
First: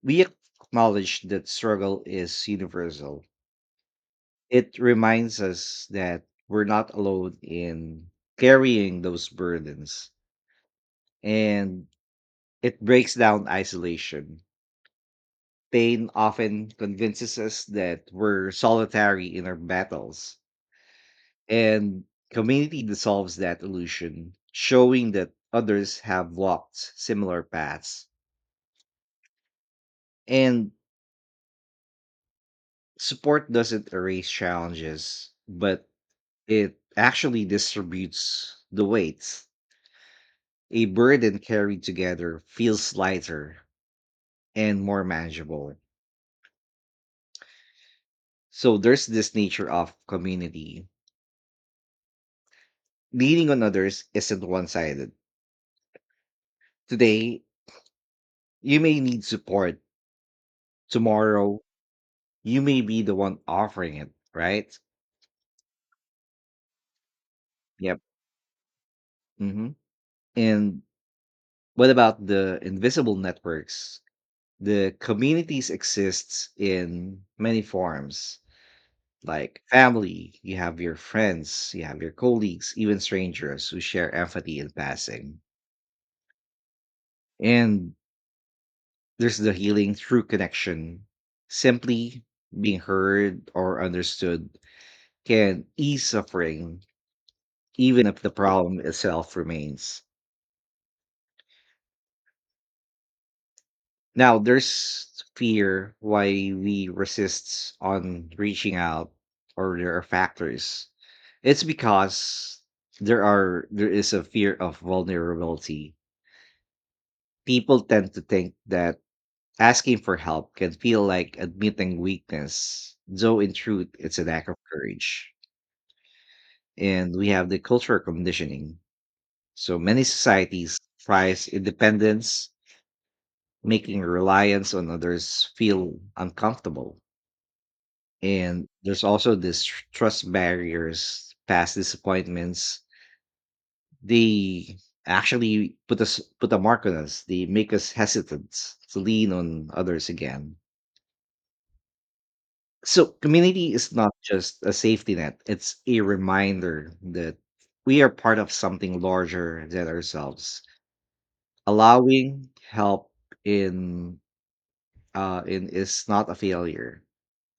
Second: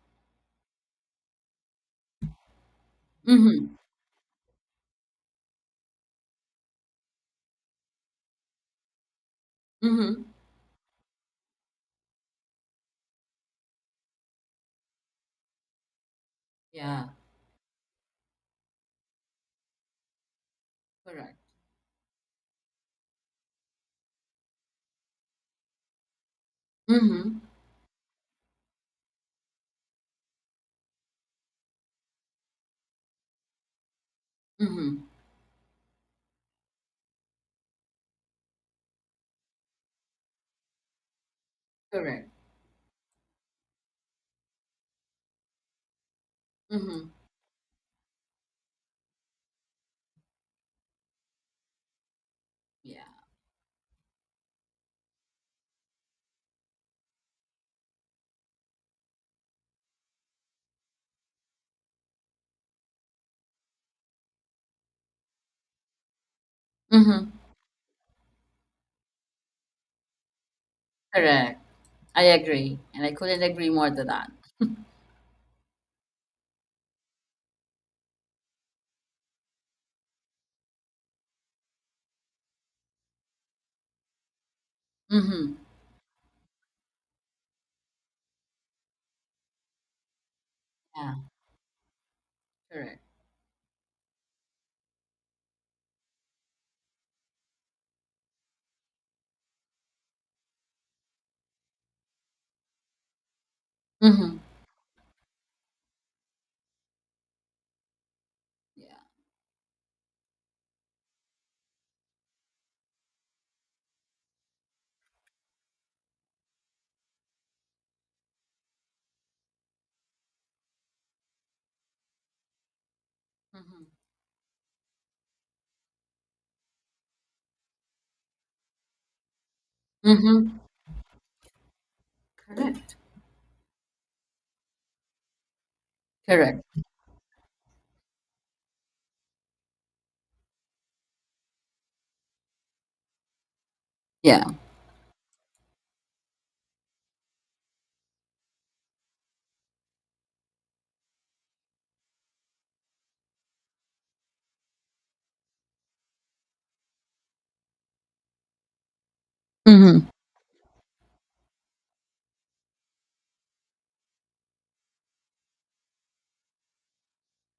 we acknowledge that struggle is universal. Mm-hmm. It reminds us that we're not alone in carrying those burdens, Mm-hmm. and it breaks down isolation. Pain often Yeah, convinces us that we're solitary in our battles, correct. and community dissolves that illusion, showing that others have walked Mhm. similar paths. And support doesn't erase Mhm. challenges, but it actually distributes the weight. A burden carried Correct. together feels lighter and more manageable. Mhm. So there's this nature of community. Yeah. Leaning on others isn't one sided. Today, you may need support. Tomorrow, you may be the one offering it, right? Mhm. Yep. hmm And Correct. what I about the agree, and I invisible couldn't agree more networks? to that. The communities exists in many forms, like family, you have your friends, you have your colleagues, even strangers who share empathy in passing. Mhm. And there's the healing through connection, Yeah. simply being Correct. heard or understood can ease suffering, even if the problem itself remains. Now Mhm. there's fear, why we resist on reaching Yeah. out, or there are factors. It's because there is a fear of vulnerability. People tend to think that asking for help can feel like admitting weakness, though in truth Mhm. it's an act of courage. And we have the cultural conditioning. So many Mhm. societies prize independence, Correct. making reliance on others feel Correct. uncomfortable. And there's also this trust barriers, past disappointments. Yeah. They actually put a mark on us. They make us hesitant to lean on others again. So community is not just a safety net. It's a reminder that we are part of something larger than Mhm. ourselves. Allowing help in in is not a failure.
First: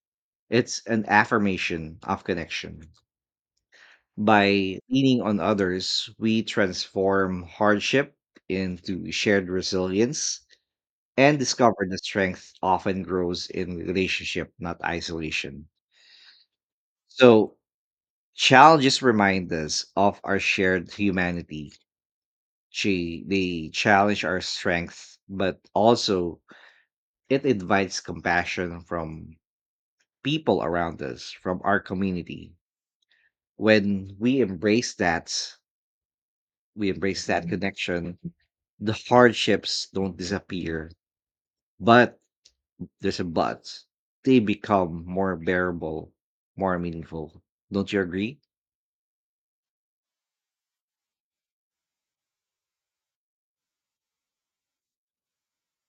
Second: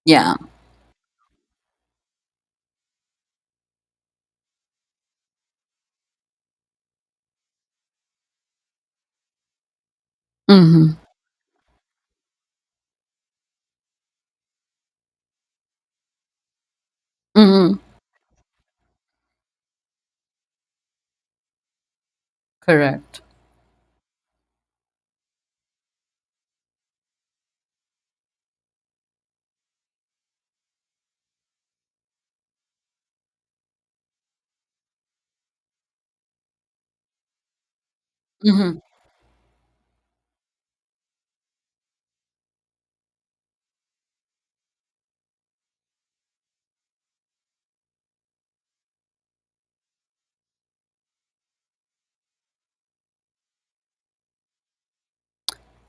Yeah. It's an affirmation of connection. By leaning on others, we transform hardship into shared resilience, Mhm. and discover that strength often grows in relationship, not isolation. So, Mhm. challenges remind us of our shared humanity. Correct. They challenge our strength, but also it invites compassion from people around us, from our community. When we embrace that connection. Mhm. The hardships don't disappear, but there's a but. They become more bearable, more meaningful. Don't you agree?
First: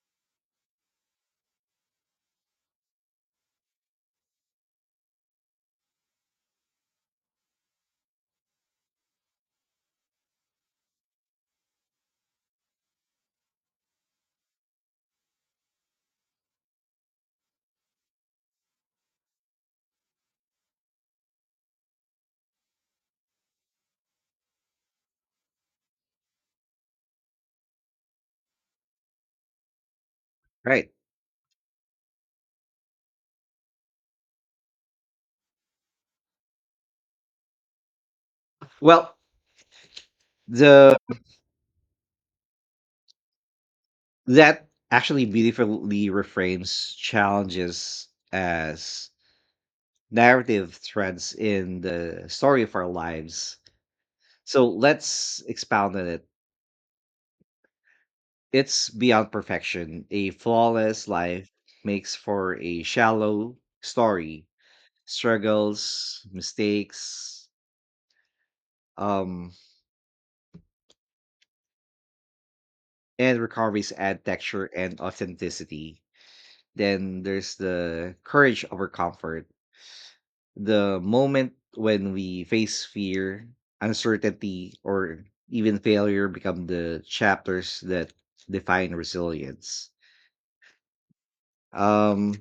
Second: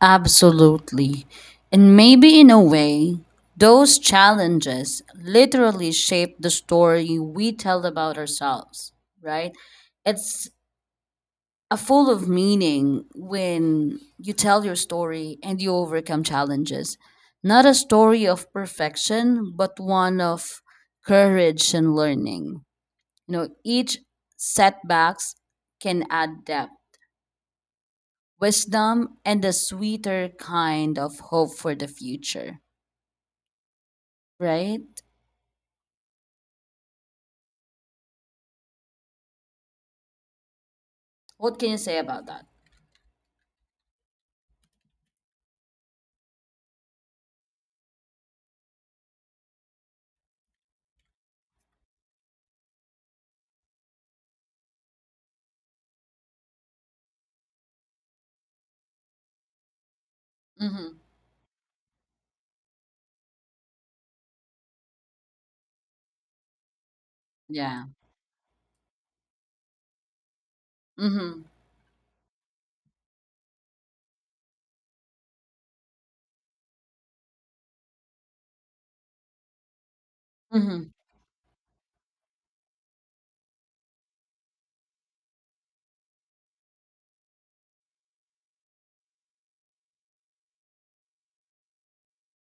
Absolutely. And maybe in a way, those challenges literally shape the story we tell about ourselves, right? It's are full of meaning when you tell your story and you overcome challenges. Not a story of perfection, but one of courage and learning. You know, each setbacks can add depth, wisdom, and a sweeter Right. kind of hope for the future. Right? Well, the What can you say about that? that actually beautifully reframes challenges as narrative threads in the story of our lives. So let's expound on it. It's beyond perfection. A Mm-hmm. flawless life makes for a shallow story. Struggles, mistakes, Yeah. um, Mm-hmm. and recoveries add texture and authenticity. Then there's the courage over comfort, Mm-hmm. the moment when we face fear, uncertainty, or even failure become the chapters that define resilience. Um,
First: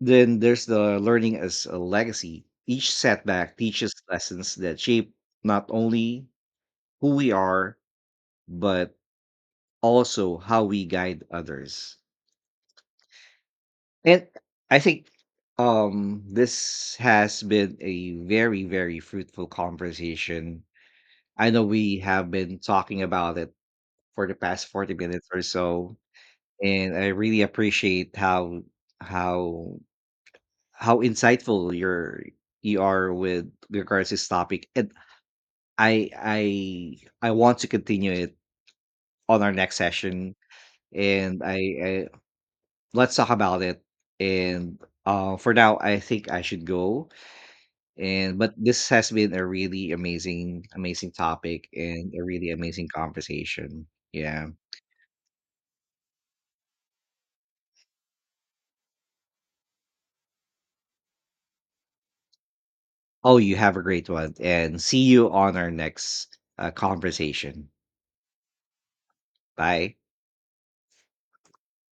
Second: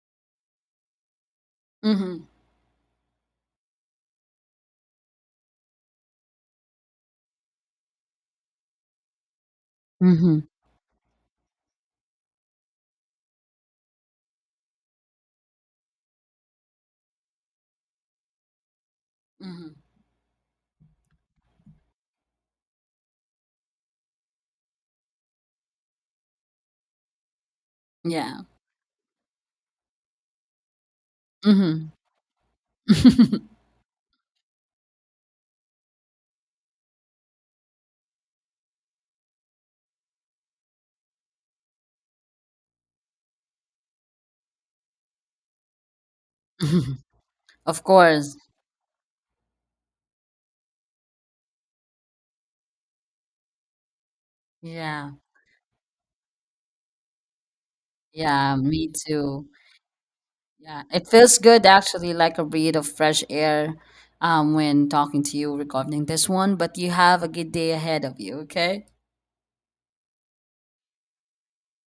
then there's the learning as a Mm-hmm. legacy. Each setback teaches lessons that shape not only who we are, but also Mm-hmm. how we guide others. And I think this has been a very fruitful Mm-hmm. conversation. I know we have been talking about it for the past 40 minutes or so, and I really appreciate Yeah. How how insightful you are Mm-hmm. with regards to this topic. And I I I want to continue it on our next session. And I Let's talk about it. And for now, I think I should go. <laughs> Of course. And But this has been a really amazing, amazing topic and a really amazing conversation. Yeah. Yeah, yeah, me too. Yeah, it feels good actually, like a breath of fresh Oh, you air, have a great one, and when see talking you to you on our regarding this next one, but you have a good conversation. day ahead of you, okay? Bye.